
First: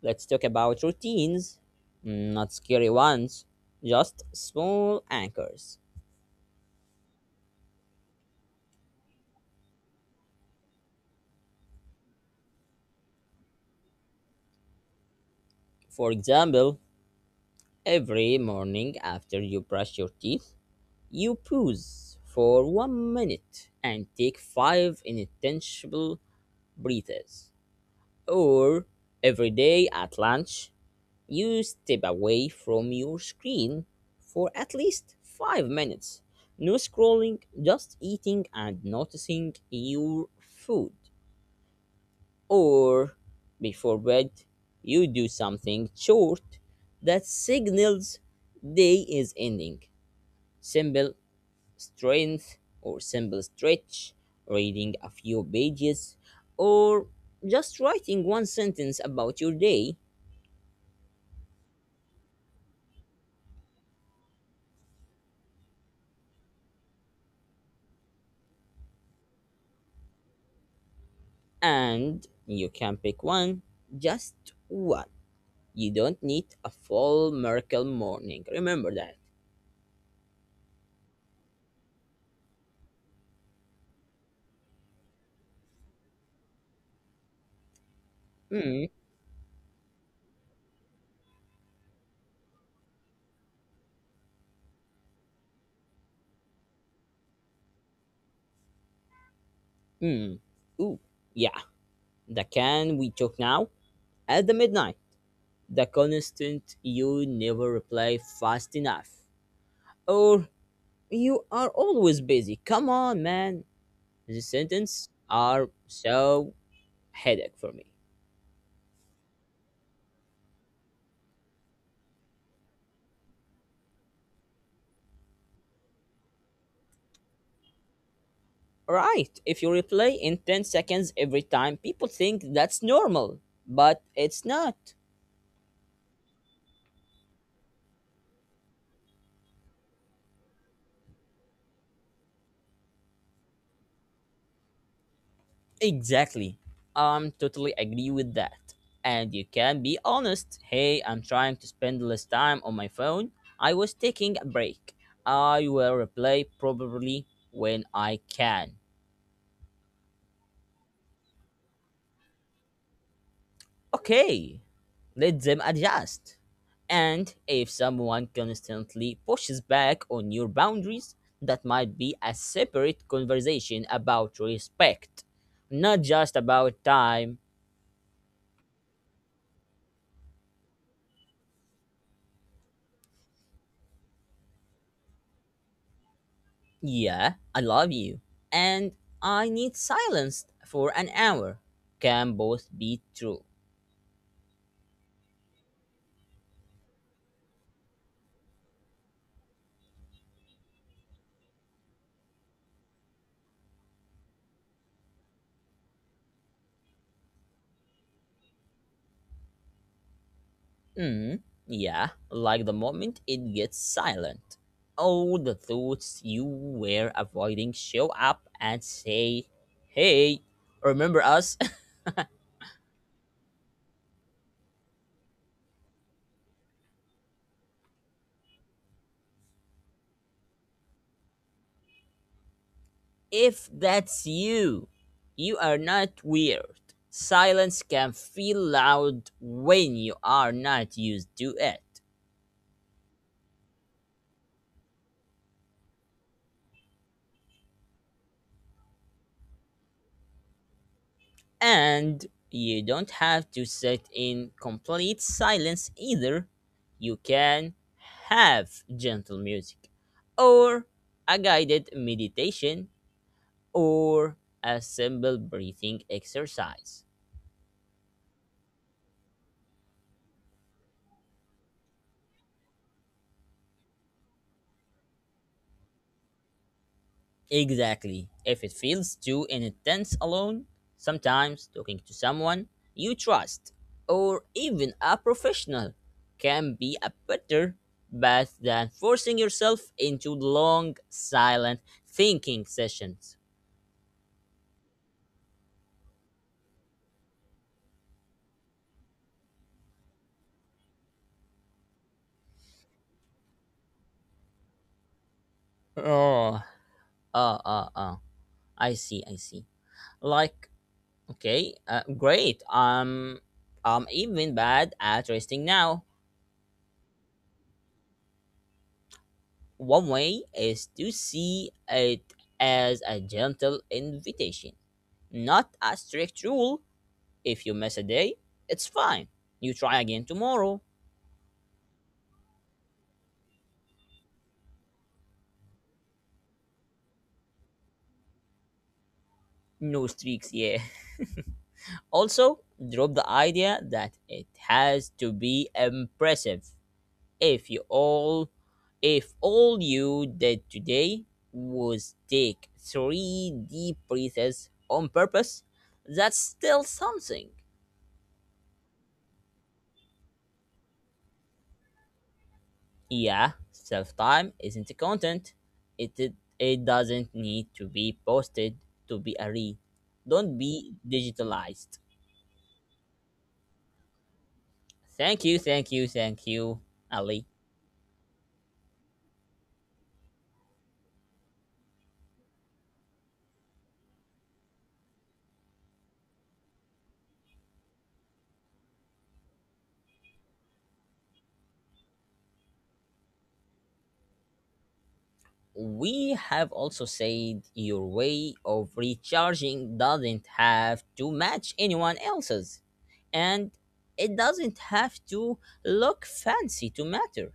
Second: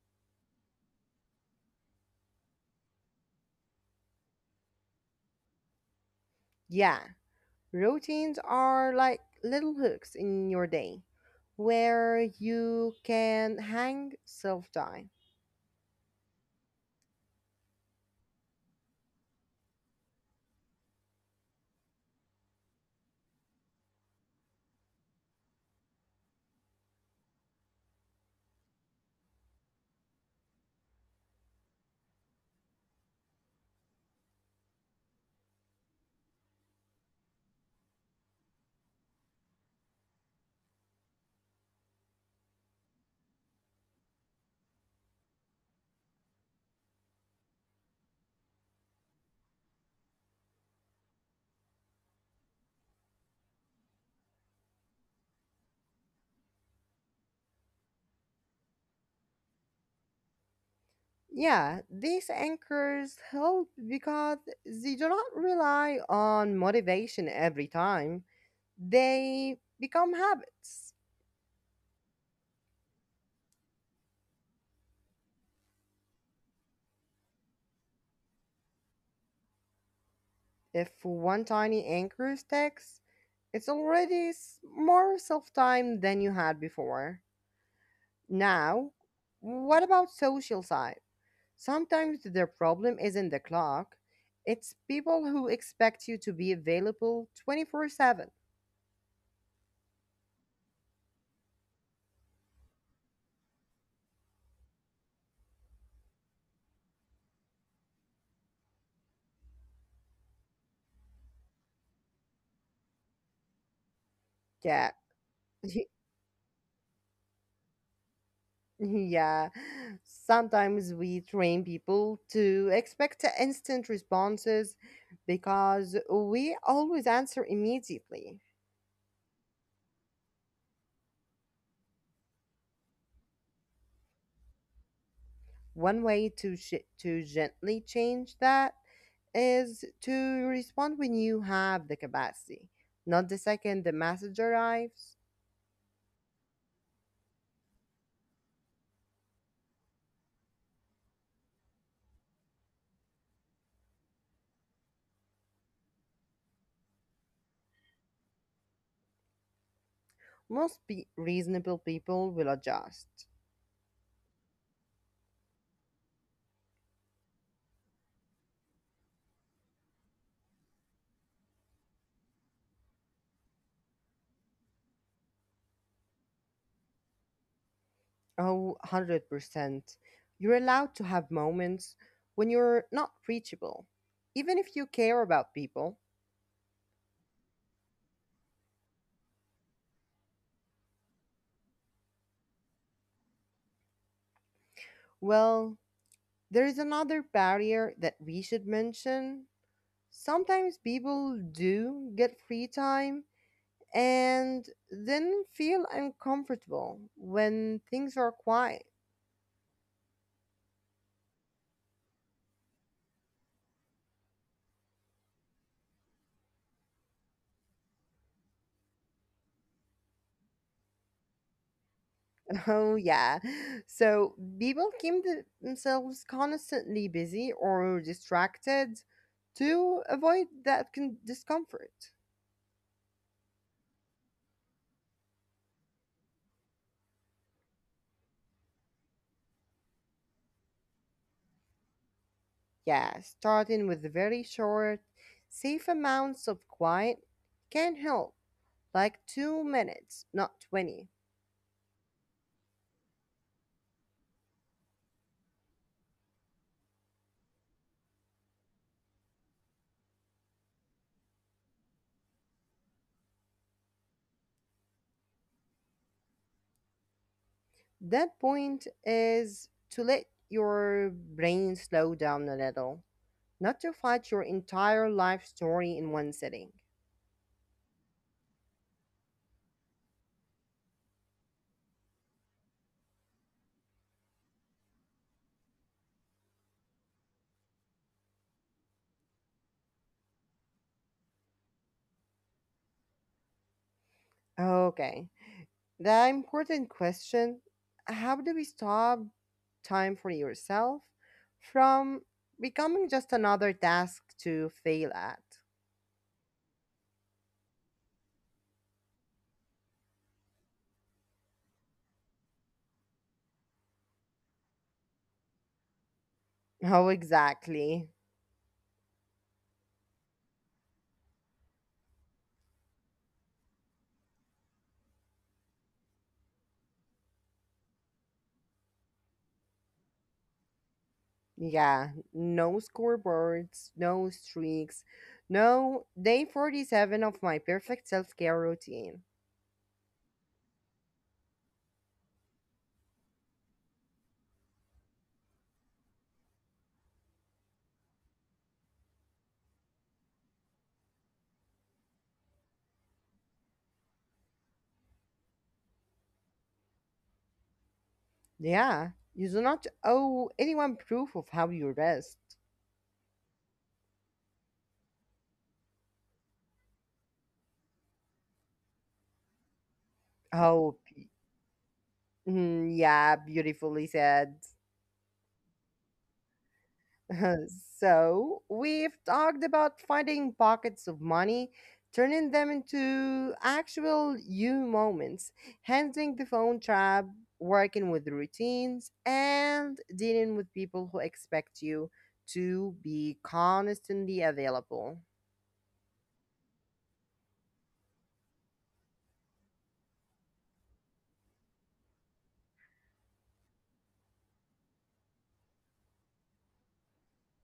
S2: let's talk about routines. Mm, not scary ones, just small anchors.
S1: Yeah, routines are like little hooks in your day where you can hang self time.
S2: For example, every morning after you brush your teeth, you pause for 1 minute and take five intangible breathes. Or every day at lunch, you step away from your screen for at least 5 minutes. No scrolling, just eating and noticing your food. Or before bed, you do something short that signals day is ending. Simple strength or simple stretch, reading a few pages, or just writing one sentence about your day.
S1: Yeah, these anchors help because they do not rely on motivation every time. They become habits.
S2: And you can pick one, just one. You don't need a full miracle morning. Remember that.
S1: If one tiny anchor sticks, it's already more self time than you had before.
S2: Mm,
S1: Now, what about social side? Sometimes their problem isn't the clock, it's people who expect you to be available 24/7.
S2: mm. Ooh, yeah. The can we took now at the midnight. The constant you never reply fast enough. Or you are always busy. Come on, man. The
S1: Yeah.
S2: sentences are so headache for me.
S1: Yeah. Sometimes we train people to expect instant responses because we always answer immediately.
S2: Right. If you replay in 10 seconds every time, people think that's normal, but it's not.
S1: One way to to gently change that is to respond when you have the capacity, not the second the message arrives.
S2: Exactly. I'm totally agree with that. And you can be honest. Hey, I'm trying to spend less time on my phone. I was taking a break. I will replay probably when I can.
S1: Most pe reasonable people will adjust.
S2: Okay, let them adjust. And if someone constantly pushes back on your boundaries, that might be a separate conversation about respect, not just about time.
S1: Oh, 100%. You're allowed to have moments when you're not reachable. Even if you care about people,
S2: Yeah, I love you. And I need silence for an hour. Can both be true.
S1: well, there is another barrier that we should mention. Sometimes people do get free time and then feel uncomfortable when things are quiet.
S2: Mm, yeah, like the moment it gets silent. All the thoughts you were avoiding show up and say, Hey, remember us?
S1: Oh, yeah. So people keep themselves constantly busy or distracted to avoid that discomfort.
S2: If that's you, you are not weird. Silence can feel loud when you are not used to it.
S1: Yeah, starting with very short, safe amounts of quiet can help, like 2 minutes, not 20.
S2: And you don't have to sit in complete silence either. You can have gentle music, or a guided meditation, or a simple breathing exercise.
S1: That point is to let your brain slow down a little, not to fight your entire life story in one sitting.
S2: Exactly. If it feels too intense alone, sometimes talking to someone you trust or even a professional can be a better bet than forcing yourself into long silent thinking sessions.
S1: Okay. The important question, how do we stop time for yourself from becoming just another task to fail at?
S2: Oh, uh, uh, uh. I see, I see. Like, okay, great. I'm even bad at resting now.
S1: Oh, exactly.
S2: One way is to see it as a gentle invitation, not a strict rule. If you miss a day, it's fine. You try again tomorrow.
S1: Yeah, no scoreboards, no streaks, no day 47 of my perfect self care routine.
S2: No streaks, yeah. Also, drop the idea that it has to be impressive. If you all if all you did today was take three deep breaths on purpose, that's still something.
S1: Yeah, you do not owe anyone proof of how you rest.
S2: Yeah, self time isn't a content. It doesn't need to be posted to be a read. Don't
S1: Oh,
S2: be digitalized.
S1: mm, yeah, beautifully said.
S2: Thank you, thank you, thank you, Ali.
S1: So, we've talked about finding pockets of money, turning them into actual you moments, handling the phone trap, working with routines, and dealing with people who expect you to be constantly available.
S2: We have also said your way of recharging doesn't have to match anyone else's, and it doesn't have to look fancy to matter.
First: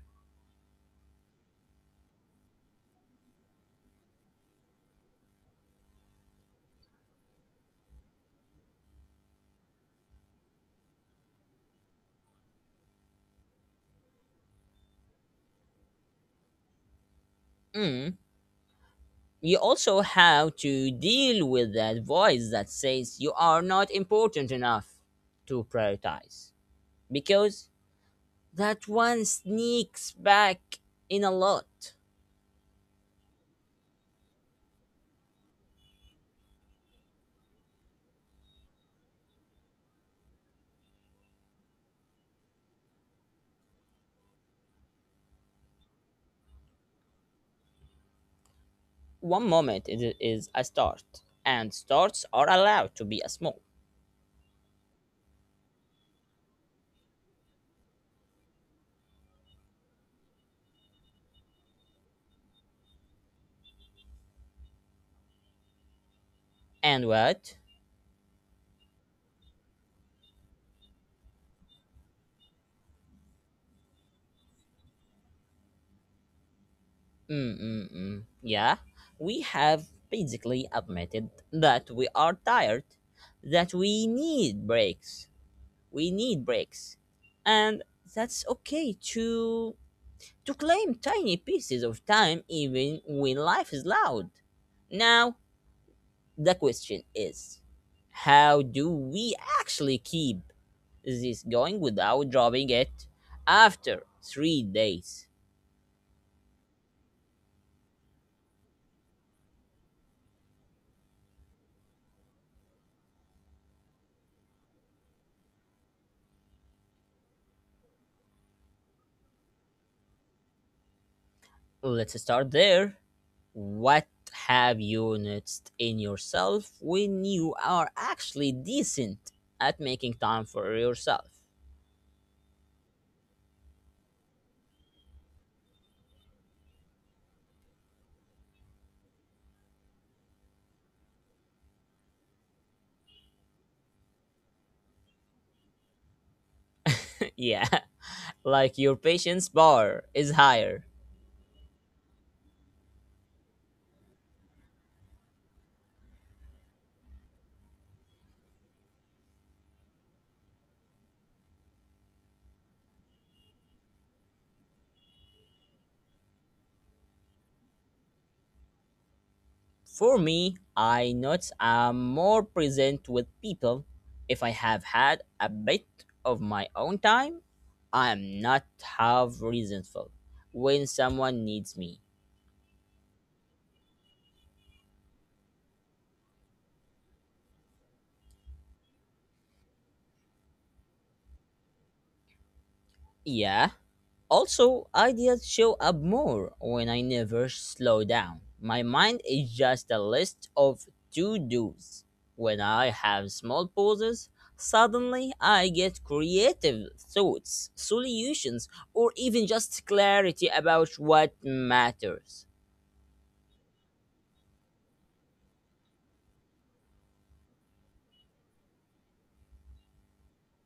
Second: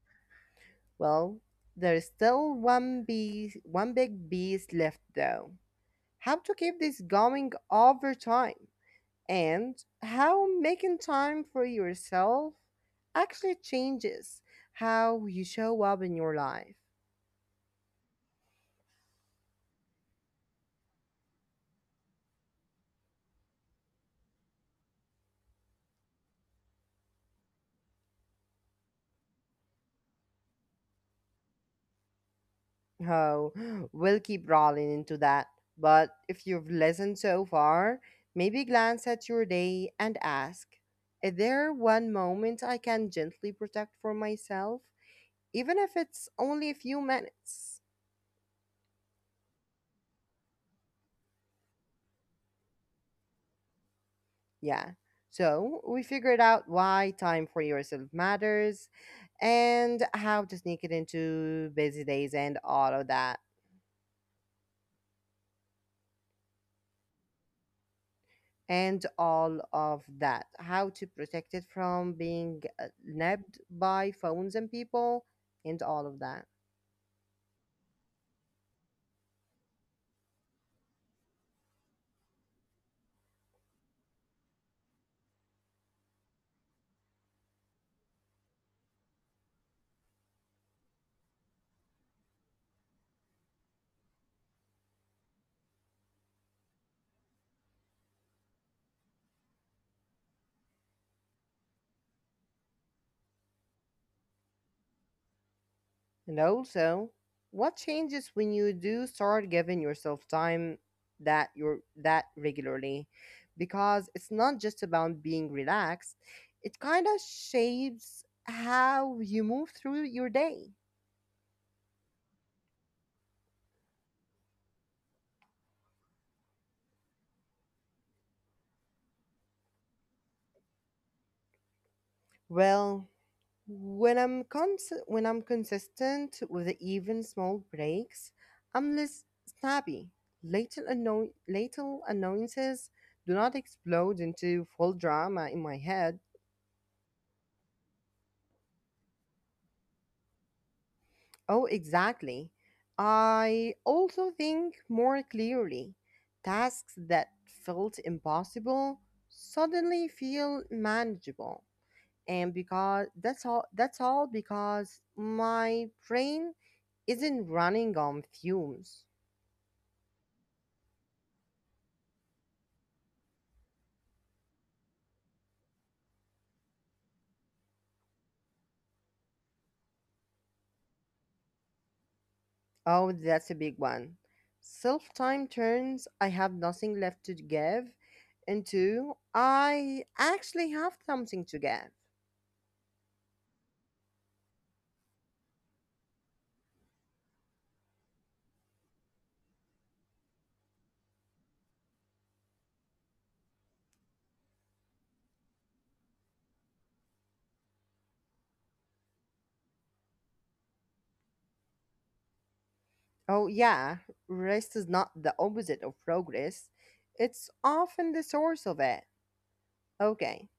S1: Well, there's still one bee, one big beast left though. How to keep this going over time? And how making time for yourself actually changes how you show up in your life.
S2: Mm, you also have to deal with that voice that says you are not important enough to prioritize because that one sneaks back in a lot.
S1: Oh, we'll keep rolling into that. But if you've listened so far, maybe glance at your day and ask, is there one moment I can gently protect for myself, even if it's only a few minutes?
S2: One moment it is a start, and starts are allowed to be a small.
S1: Yeah. So we figured out why time for yourself matters and how to sneak it into busy days and all of that.
S2: And what?
S1: And all of that. How to protect it from being nabbed by phones and people and all of that.
S2: Mm-mm-mm. Yeah, we have basically admitted that we are tired, that we need breaks. We need breaks and that's okay to claim tiny pieces of time even when life is loud. Now, the question is how do we actually keep this going without dropping it after 3 days?
S1: And also, what changes when you do start giving yourself time that you're that regularly? Because it's not just about being relaxed, it kind of shapes how you move through your day.
S2: Let's start there. What have you noticed in yourself when you are actually decent at making time for yourself?
S1: Well, when I'm consistent with the even small breaks, I'm less snappy. Little, little annoyances do not explode into full drama in my head.
S2: Yeah, like your patience bar is higher.
S1: Oh, exactly. I also think more clearly. Tasks that felt impossible suddenly feel manageable. And because that's all because my brain isn't running on fumes.
S2: For me, I notice I'm more present with people. If I have had a bit of my own time, I'm not half resentful when someone needs me.
S1: Oh, that's a big one. Self time turns I have nothing left to give into I actually have something to give.
S2: Yeah, also, ideas show up more when I never slow down. My mind is just a list of to dos. When I have small pauses, suddenly I get creative thoughts, solutions, or even just clarity about what matters.
S1: Oh, yeah, rest is not the opposite of progress, it's often the source of it. Okay,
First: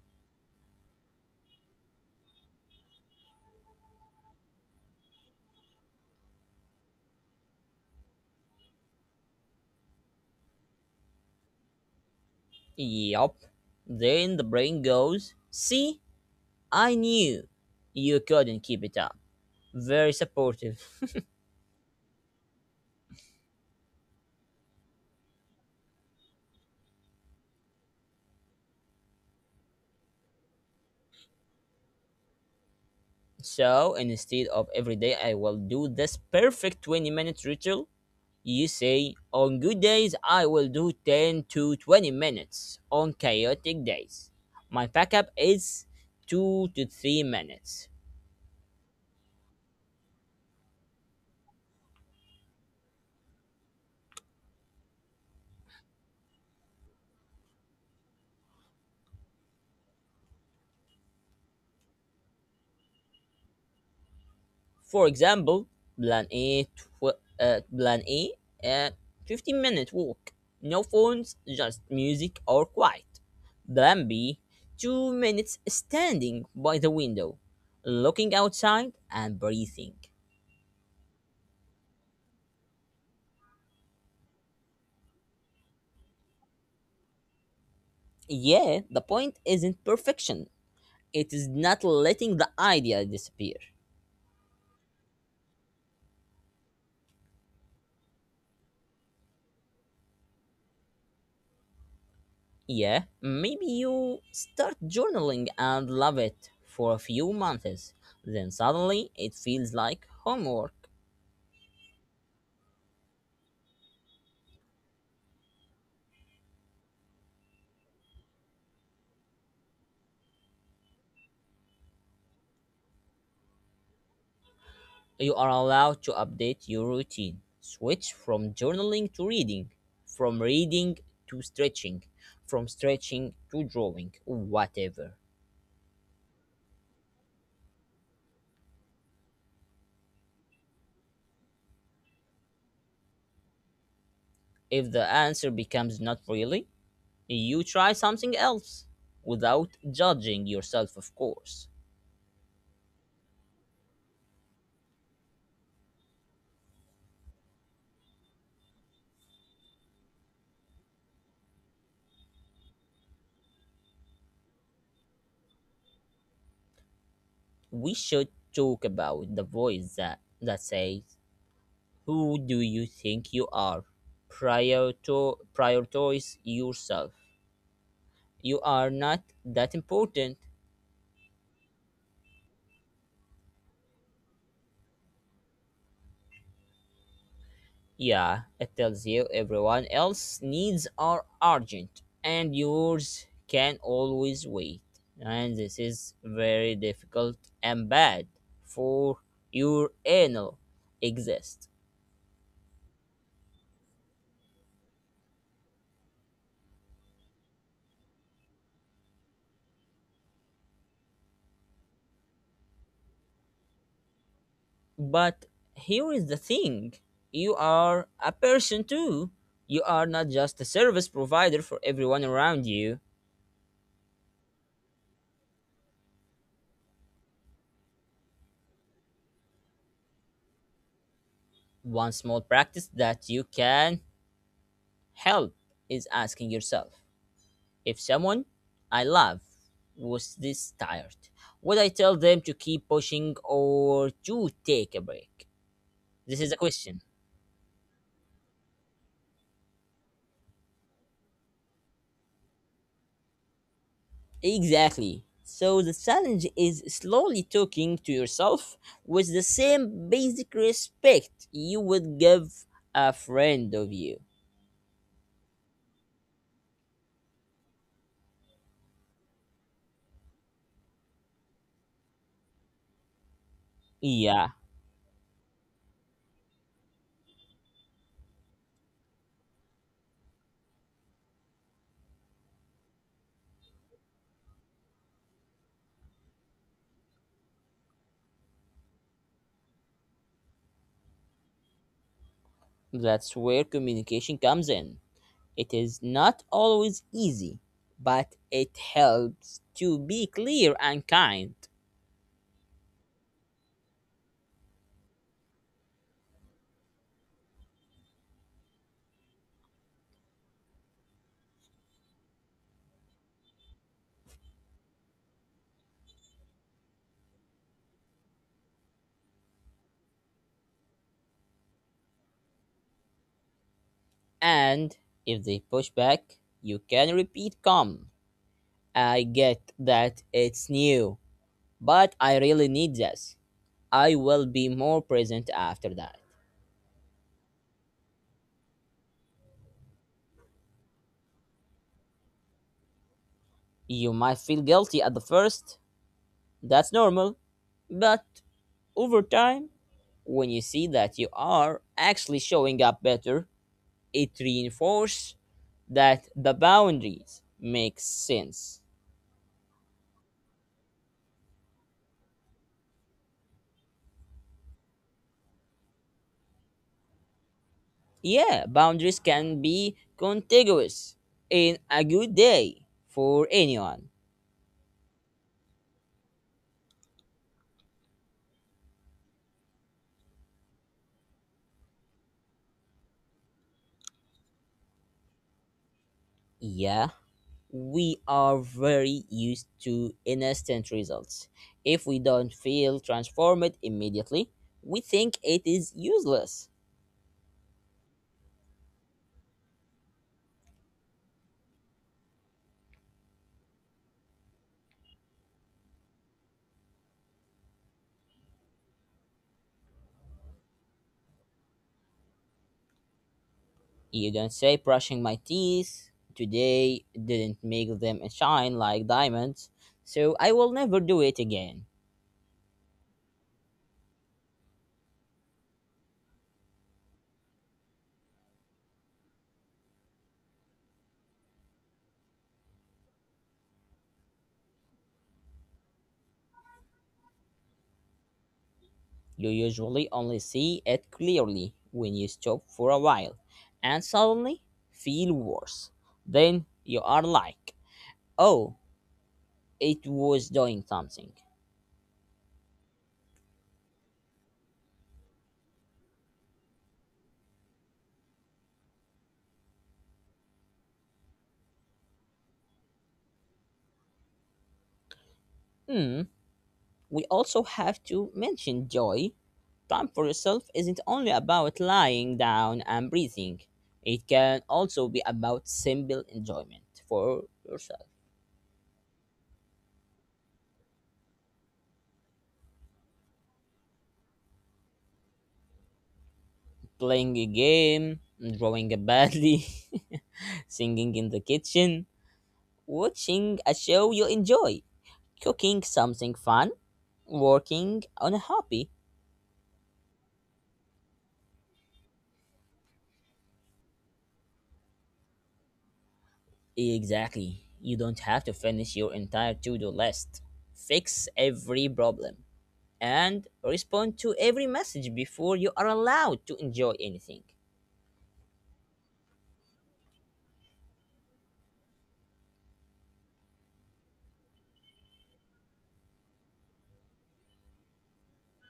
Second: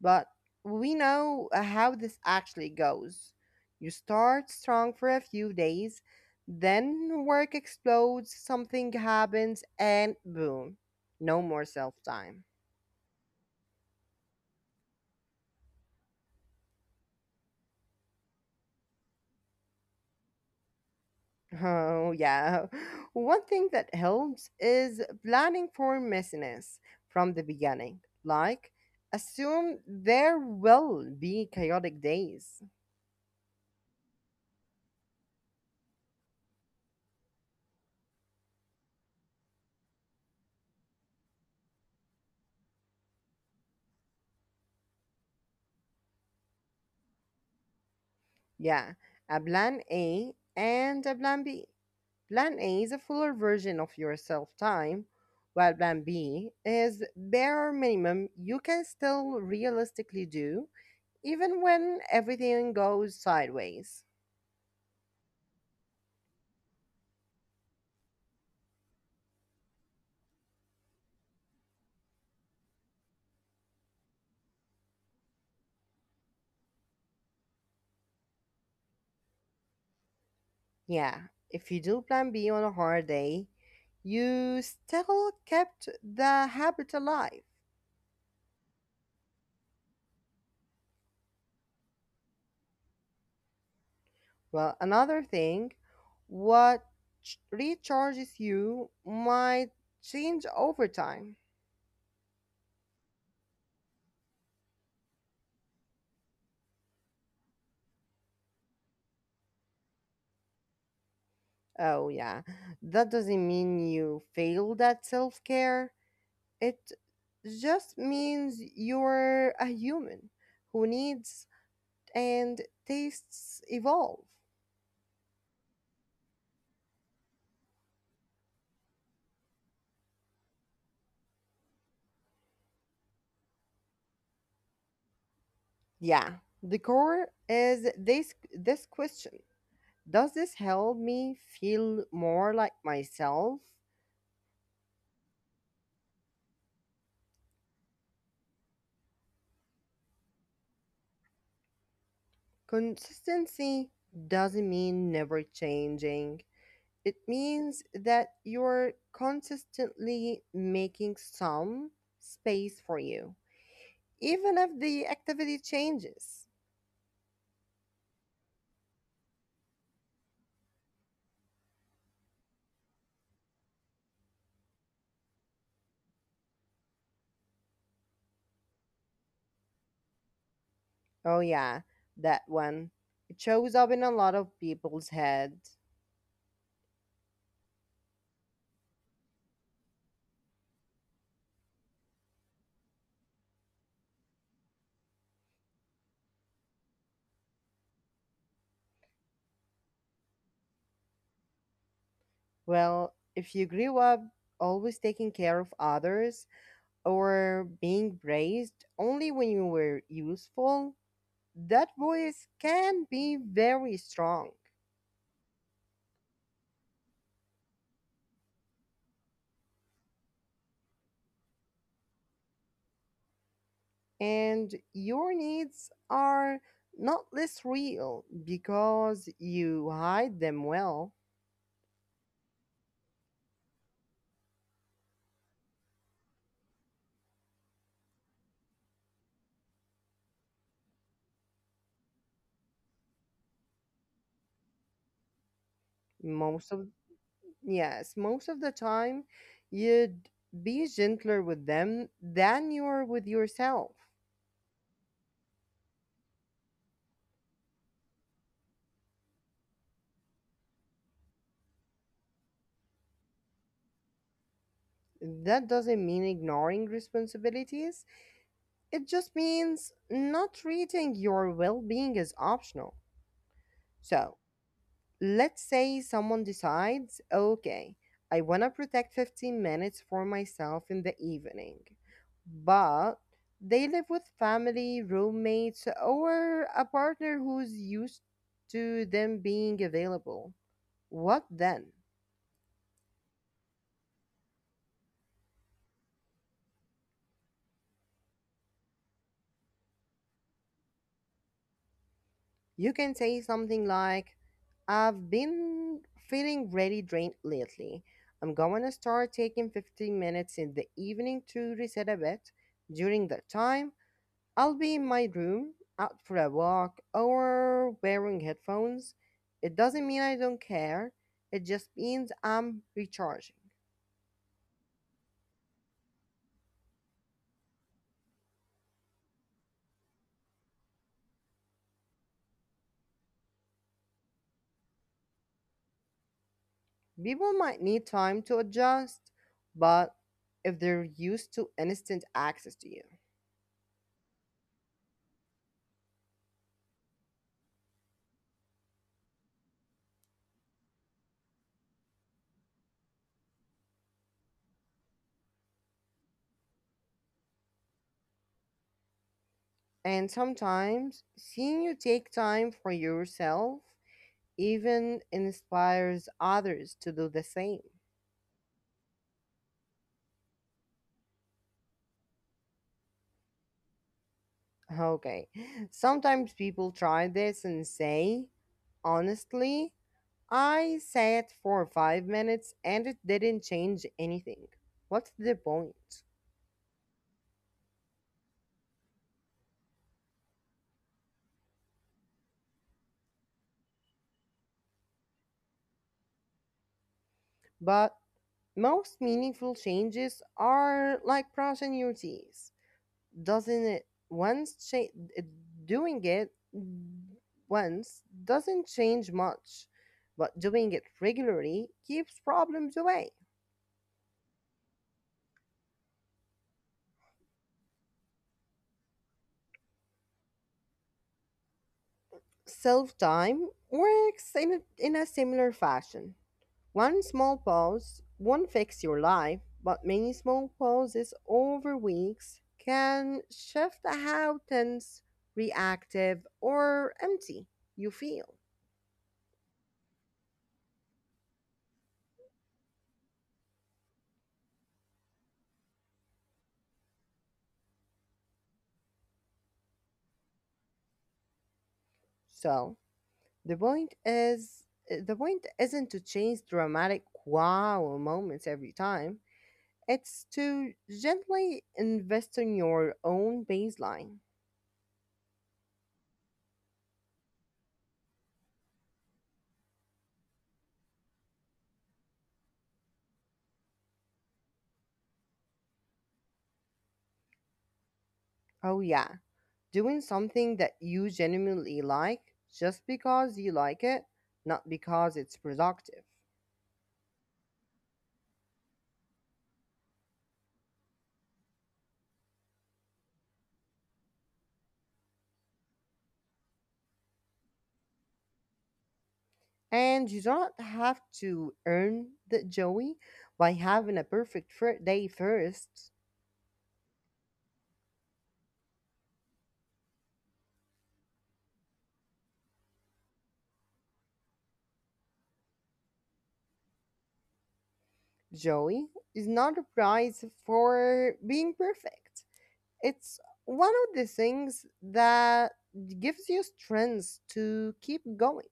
S1: but we know how this actually goes. You start strong for a few days, then work explodes, something happens, and boom, no more self time.
S2: Yup. Then the brain goes, See, I knew you couldn't keep it up. Very supportive.
S1: Oh, yeah. One thing that helps is planning for messiness from the beginning. Like, assume there will be chaotic days.
S2: So instead of every day I will do this perfect 20 minutes ritual, you say on good days I will do 10 to 20 minutes. On chaotic days, my backup is 2 to 3 minutes.
S1: Yeah, a plan A and a plan B. Plan A is a fuller version of your self time, while plan B is bare minimum you can still realistically do, even when everything goes sideways.
S2: For example, plan A, uh, 15-minute walk. No phones, just music or quiet. Plan B, 2 minutes standing by the window, looking outside and breathing.
S1: Yeah, if you do plan B on a hard day, you still kept the habit alive.
S2: Yeah, the point isn't perfection. It is not letting the idea disappear.
S1: Well, another thing, what recharges you might change over time.
S2: Yeah, maybe you start journaling and love it for a few months. Then suddenly it feels like homework.
S1: Oh, yeah, that doesn't mean you failed at self care. It just means you're a human who needs and tastes evolve.
S2: You are allowed to update your routine. Switch from journaling to reading, from reading to stretching, from stretching to drawing, whatever.
S1: Yeah, the core is this question. Does this help me feel more like myself?
S2: If the answer becomes not really, you try something else without judging yourself, of course.
S1: Consistency doesn't mean never changing. It means that you're consistently making some space for you, even if the activity changes.
S2: We should talk about the voice that says, Who do you think you are? Prior to prioritize yourself. You are not that important.
S1: Oh, yeah, that one. It shows up in a lot of people's head.
S2: Yeah, it tells you everyone else's needs are urgent and yours can always wait. And this is very difficult and bad for your anal exist.
S1: Well, if you grew up always taking care of others, or being praised only when you were useful, that voice can be very strong.
S2: But here is the thing, you are a person too. You are not just a service provider for everyone around you.
S1: And your needs are not less real because you hide them well.
S2: One small practice that you can help is asking yourself, If someone I love was this tired, would I tell them to keep pushing or to take a break? This is a
S1: Most of,
S2: question.
S1: yes, most of the time you'd be gentler with them than you are with yourself.
S2: Exactly. So the challenge is slowly talking to yourself with the same basic respect you would give a friend of you.
S1: That doesn't mean ignoring responsibilities. It just means not treating your well being as optional. So
S2: Yeah,
S1: let's say someone decides, okay, I want to protect 15 minutes for myself in the evening, but they live with family, roommates, or a partner who's used to them being available. What then?
S2: that's where communication comes in. It is not always easy, but it helps to be clear and kind.
S1: You can say something like, I've been feeling really drained lately. I'm going to start taking 15 minutes in the evening to reset a bit. During that time, I'll be in my room, out for a walk, or wearing headphones. It doesn't mean I don't care, it just means I'm recharging.
S2: And if they push back, you can repeat come. I get that it's new, but I really need this. I will be more present after that.
S1: People might need time to adjust, but if they're used to instant access to you.
S2: You might feel guilty at the first, that's normal, but over time, when you see that you are actually showing up better, it reinforces that the boundaries make sense.
S1: And sometimes seeing you take time for yourself even inspires others to do the same.
S2: Yeah, boundaries can be contiguous in a good day for anyone.
S1: Okay, sometimes people try this and say, honestly, I sat for 5 minutes and it didn't change anything. What's the point?
S2: Yeah, we are very used to instant results. If we don't feel transformed immediately, we think it is useless.
S1: But most meaningful changes are like brushing your teeth. Doesn't it once cha- Doing it once doesn't change much, but doing it regularly keeps problems away.
S2: You don't say brushing my teeth today didn't make them shine like diamonds, so I will never do it again.
S1: Self time works in a similar fashion. One small pause won't fix your life, but many small pauses over weeks can shift how tense, reactive, or empty you feel.
S2: You usually only see it clearly when you stop for a while and suddenly feel worse. Then you are like, oh, it was doing something.
S1: So the point isn't to chase dramatic wow moments every time. It's to gently invest in your own baseline.
S2: Hmm, we also have to mention joy. Time for yourself isn't only about lying down and breathing, it can also be about simple enjoyment for yourself.
S1: Oh yeah. Doing something that you genuinely like just because you like it, not because it's productive.
S2: Playing a game, drawing badly, singing in the kitchen, watching a show you enjoy, cooking something fun, working on a hobby.
S1: And you don't have to earn the Joey by having a perfect day first.
S2: Exactly. You don't have to finish your entire to do list, fix every problem, and respond to every message before you are allowed to enjoy anything.
S1: Joey is not a prize for being perfect. It's one of the things that gives you strength to keep going.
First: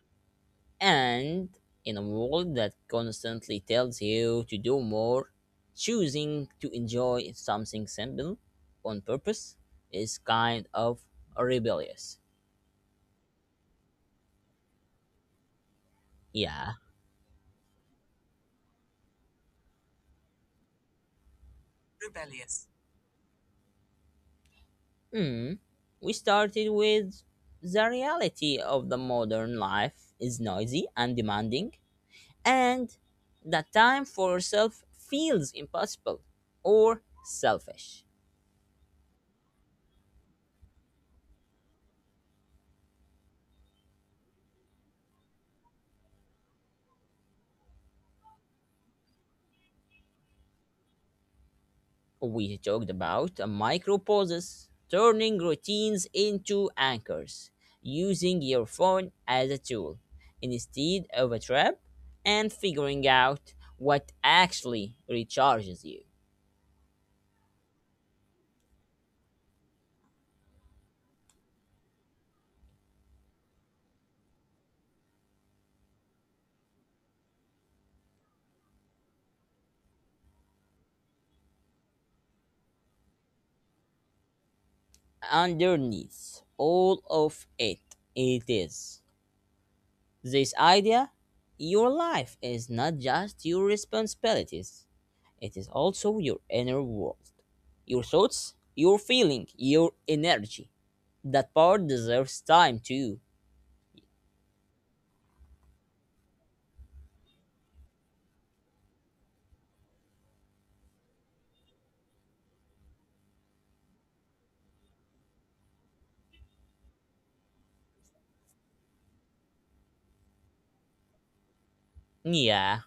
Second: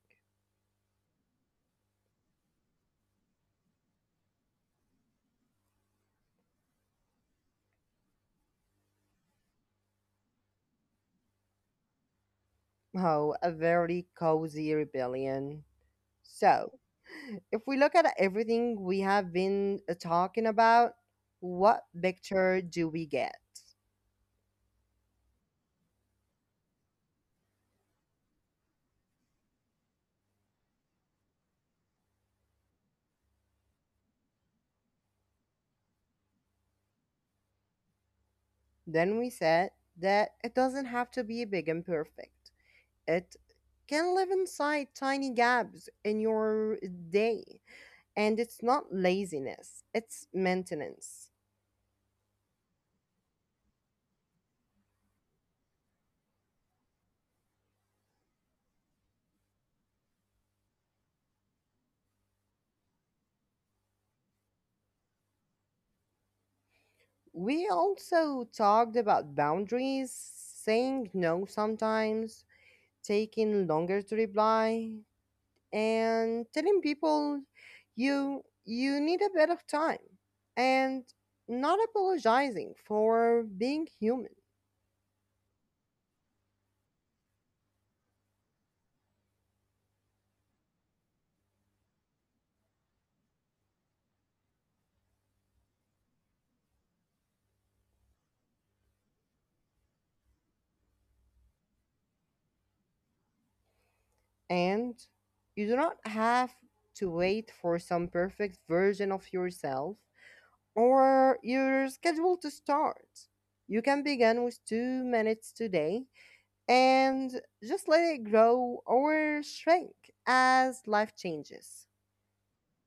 S2: And in a world that constantly tells you to do more, choosing to enjoy something simple on purpose is kind of rebellious.
S1: Oh, a very cozy rebellion. So,
S2: Yeah.
S1: if we look at everything we have been talking about, what picture do we get?
S2: Hmm. We started with the reality of the modern life is noisy and demanding, and that time for yourself feels impossible or selfish.
S1: Then we said that it doesn't have to be big and perfect. It can live inside tiny gaps in your day. And it's not laziness, it's maintenance.
S2: We talked about micro pauses, turning routines into anchors, using your phone as a tool instead of a trap, and figuring out what actually recharges you.
S1: We also talked about boundaries, saying no sometimes, taking longer to reply, and telling people you need a bit of time and not apologizing for being human,
S2: Underneath all of it, it is this idea your life is not just your responsibilities, it is also your inner world, your thoughts, your feeling, your energy. That part deserves time too.
S1: and you do not have to wait for some perfect version of yourself or your schedule to start. You can begin with 2 minutes today and just let it grow or shrink as life changes.
S2: Yeah,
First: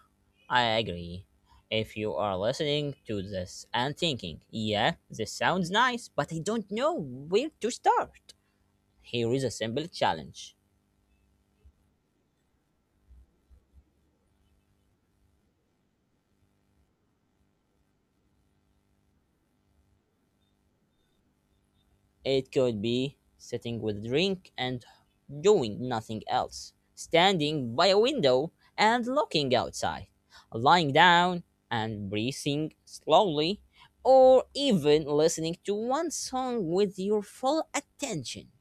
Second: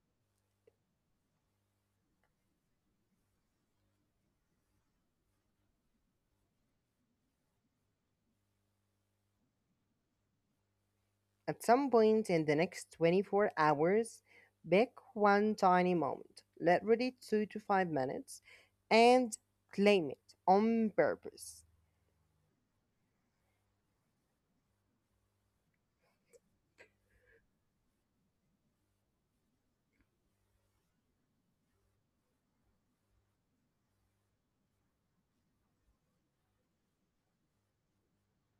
S2: I agree. If you are listening to this and thinking, yeah, this sounds nice, but I don't know where to start, here is a simple challenge.
S1: At some point in the next 24 hours, pick one tiny moment, literally 2 to 5 minutes, and claim it on purpose.
S2: It could be sitting with a drink and doing nothing else, standing by a window and looking outside, lying down and breathing slowly, or even listening to one song with your full attention.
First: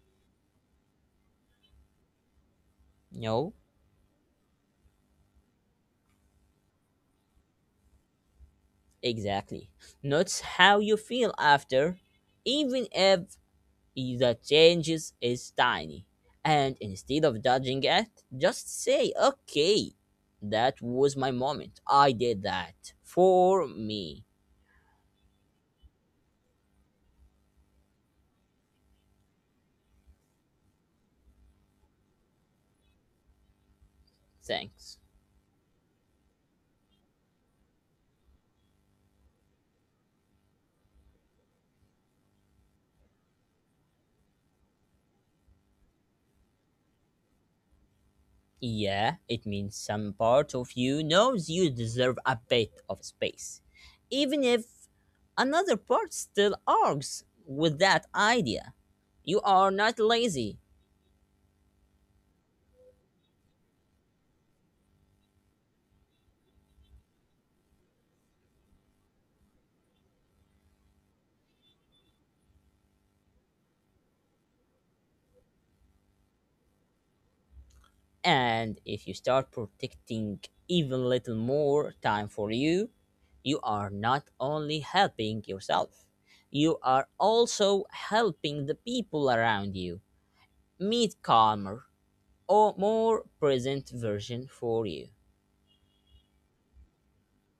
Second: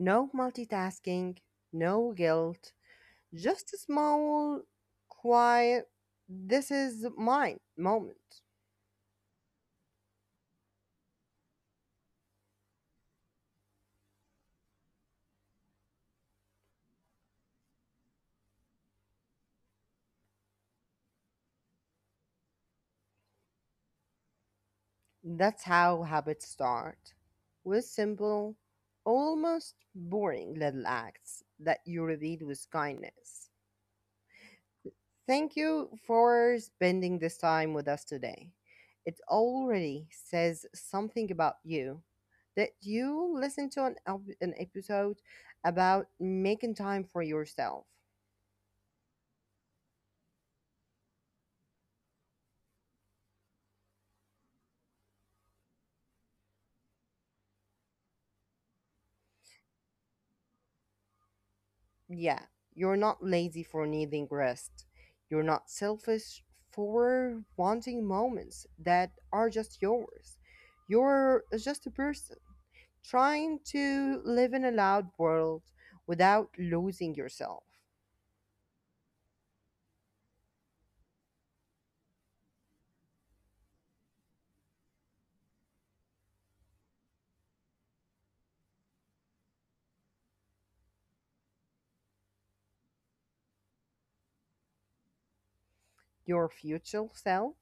S1: No multitasking, no guilt,
S2: No,
S1: just a small, quiet, this is mine moment.
S2: exactly. Notice how you feel after, even if the changes is tiny. And instead of judging it, just say, okay, that was my moment. I did that for me.
S1: That's how habits start, with simple, almost boring little acts that you repeat with kindness.
S2: Thanks.
S1: Thank you for spending this time with us today. It already says something about you that you listen to an episode about making time for yourself.
S2: Yeah, it means some part of you knows you deserve a bit of space, even if another part still argues with that idea. You are not lazy.
S1: Yeah, you're not lazy for needing rest. You're not selfish for wanting moments that are just yours. You're just a person trying to live in a loud world without losing yourself.
S2: And if you start protecting even little more time for you, you are not only helping yourself, you are also helping the people around you meet calmer or more present version for you.
S1: Your future self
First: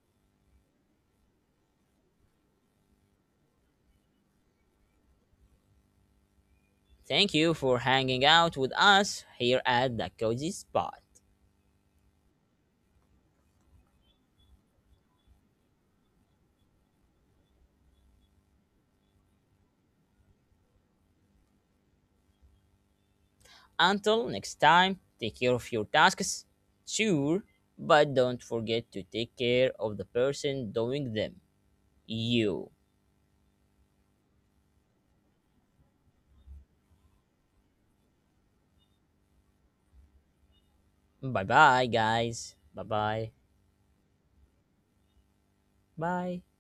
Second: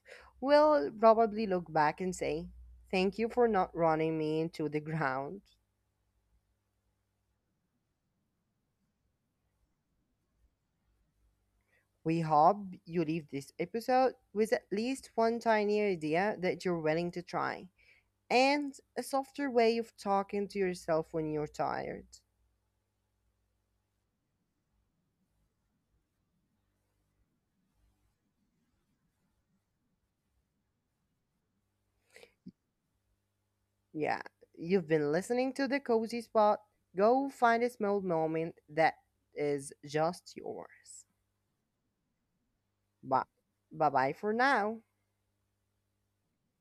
S1: will probably look back and say, thank you for not running me into the ground.
S2: Thank you for hanging out with us here at the Cozy Spot.
S1: We hope you leave this episode with at least one tiny idea that you're willing to try and a softer way of talking to yourself when you're tired.
S2: Until next time, take care of your tasks, sure, but don't forget to take care of the person doing them, you.
S1: Yeah, you've been listening to the Cozy Spot. Go find a small moment that is just yours.
S2: Bye bye, guys. Bye
S1: Bye,
S2: bye.
S1: bye bye for now.
S2: Bye.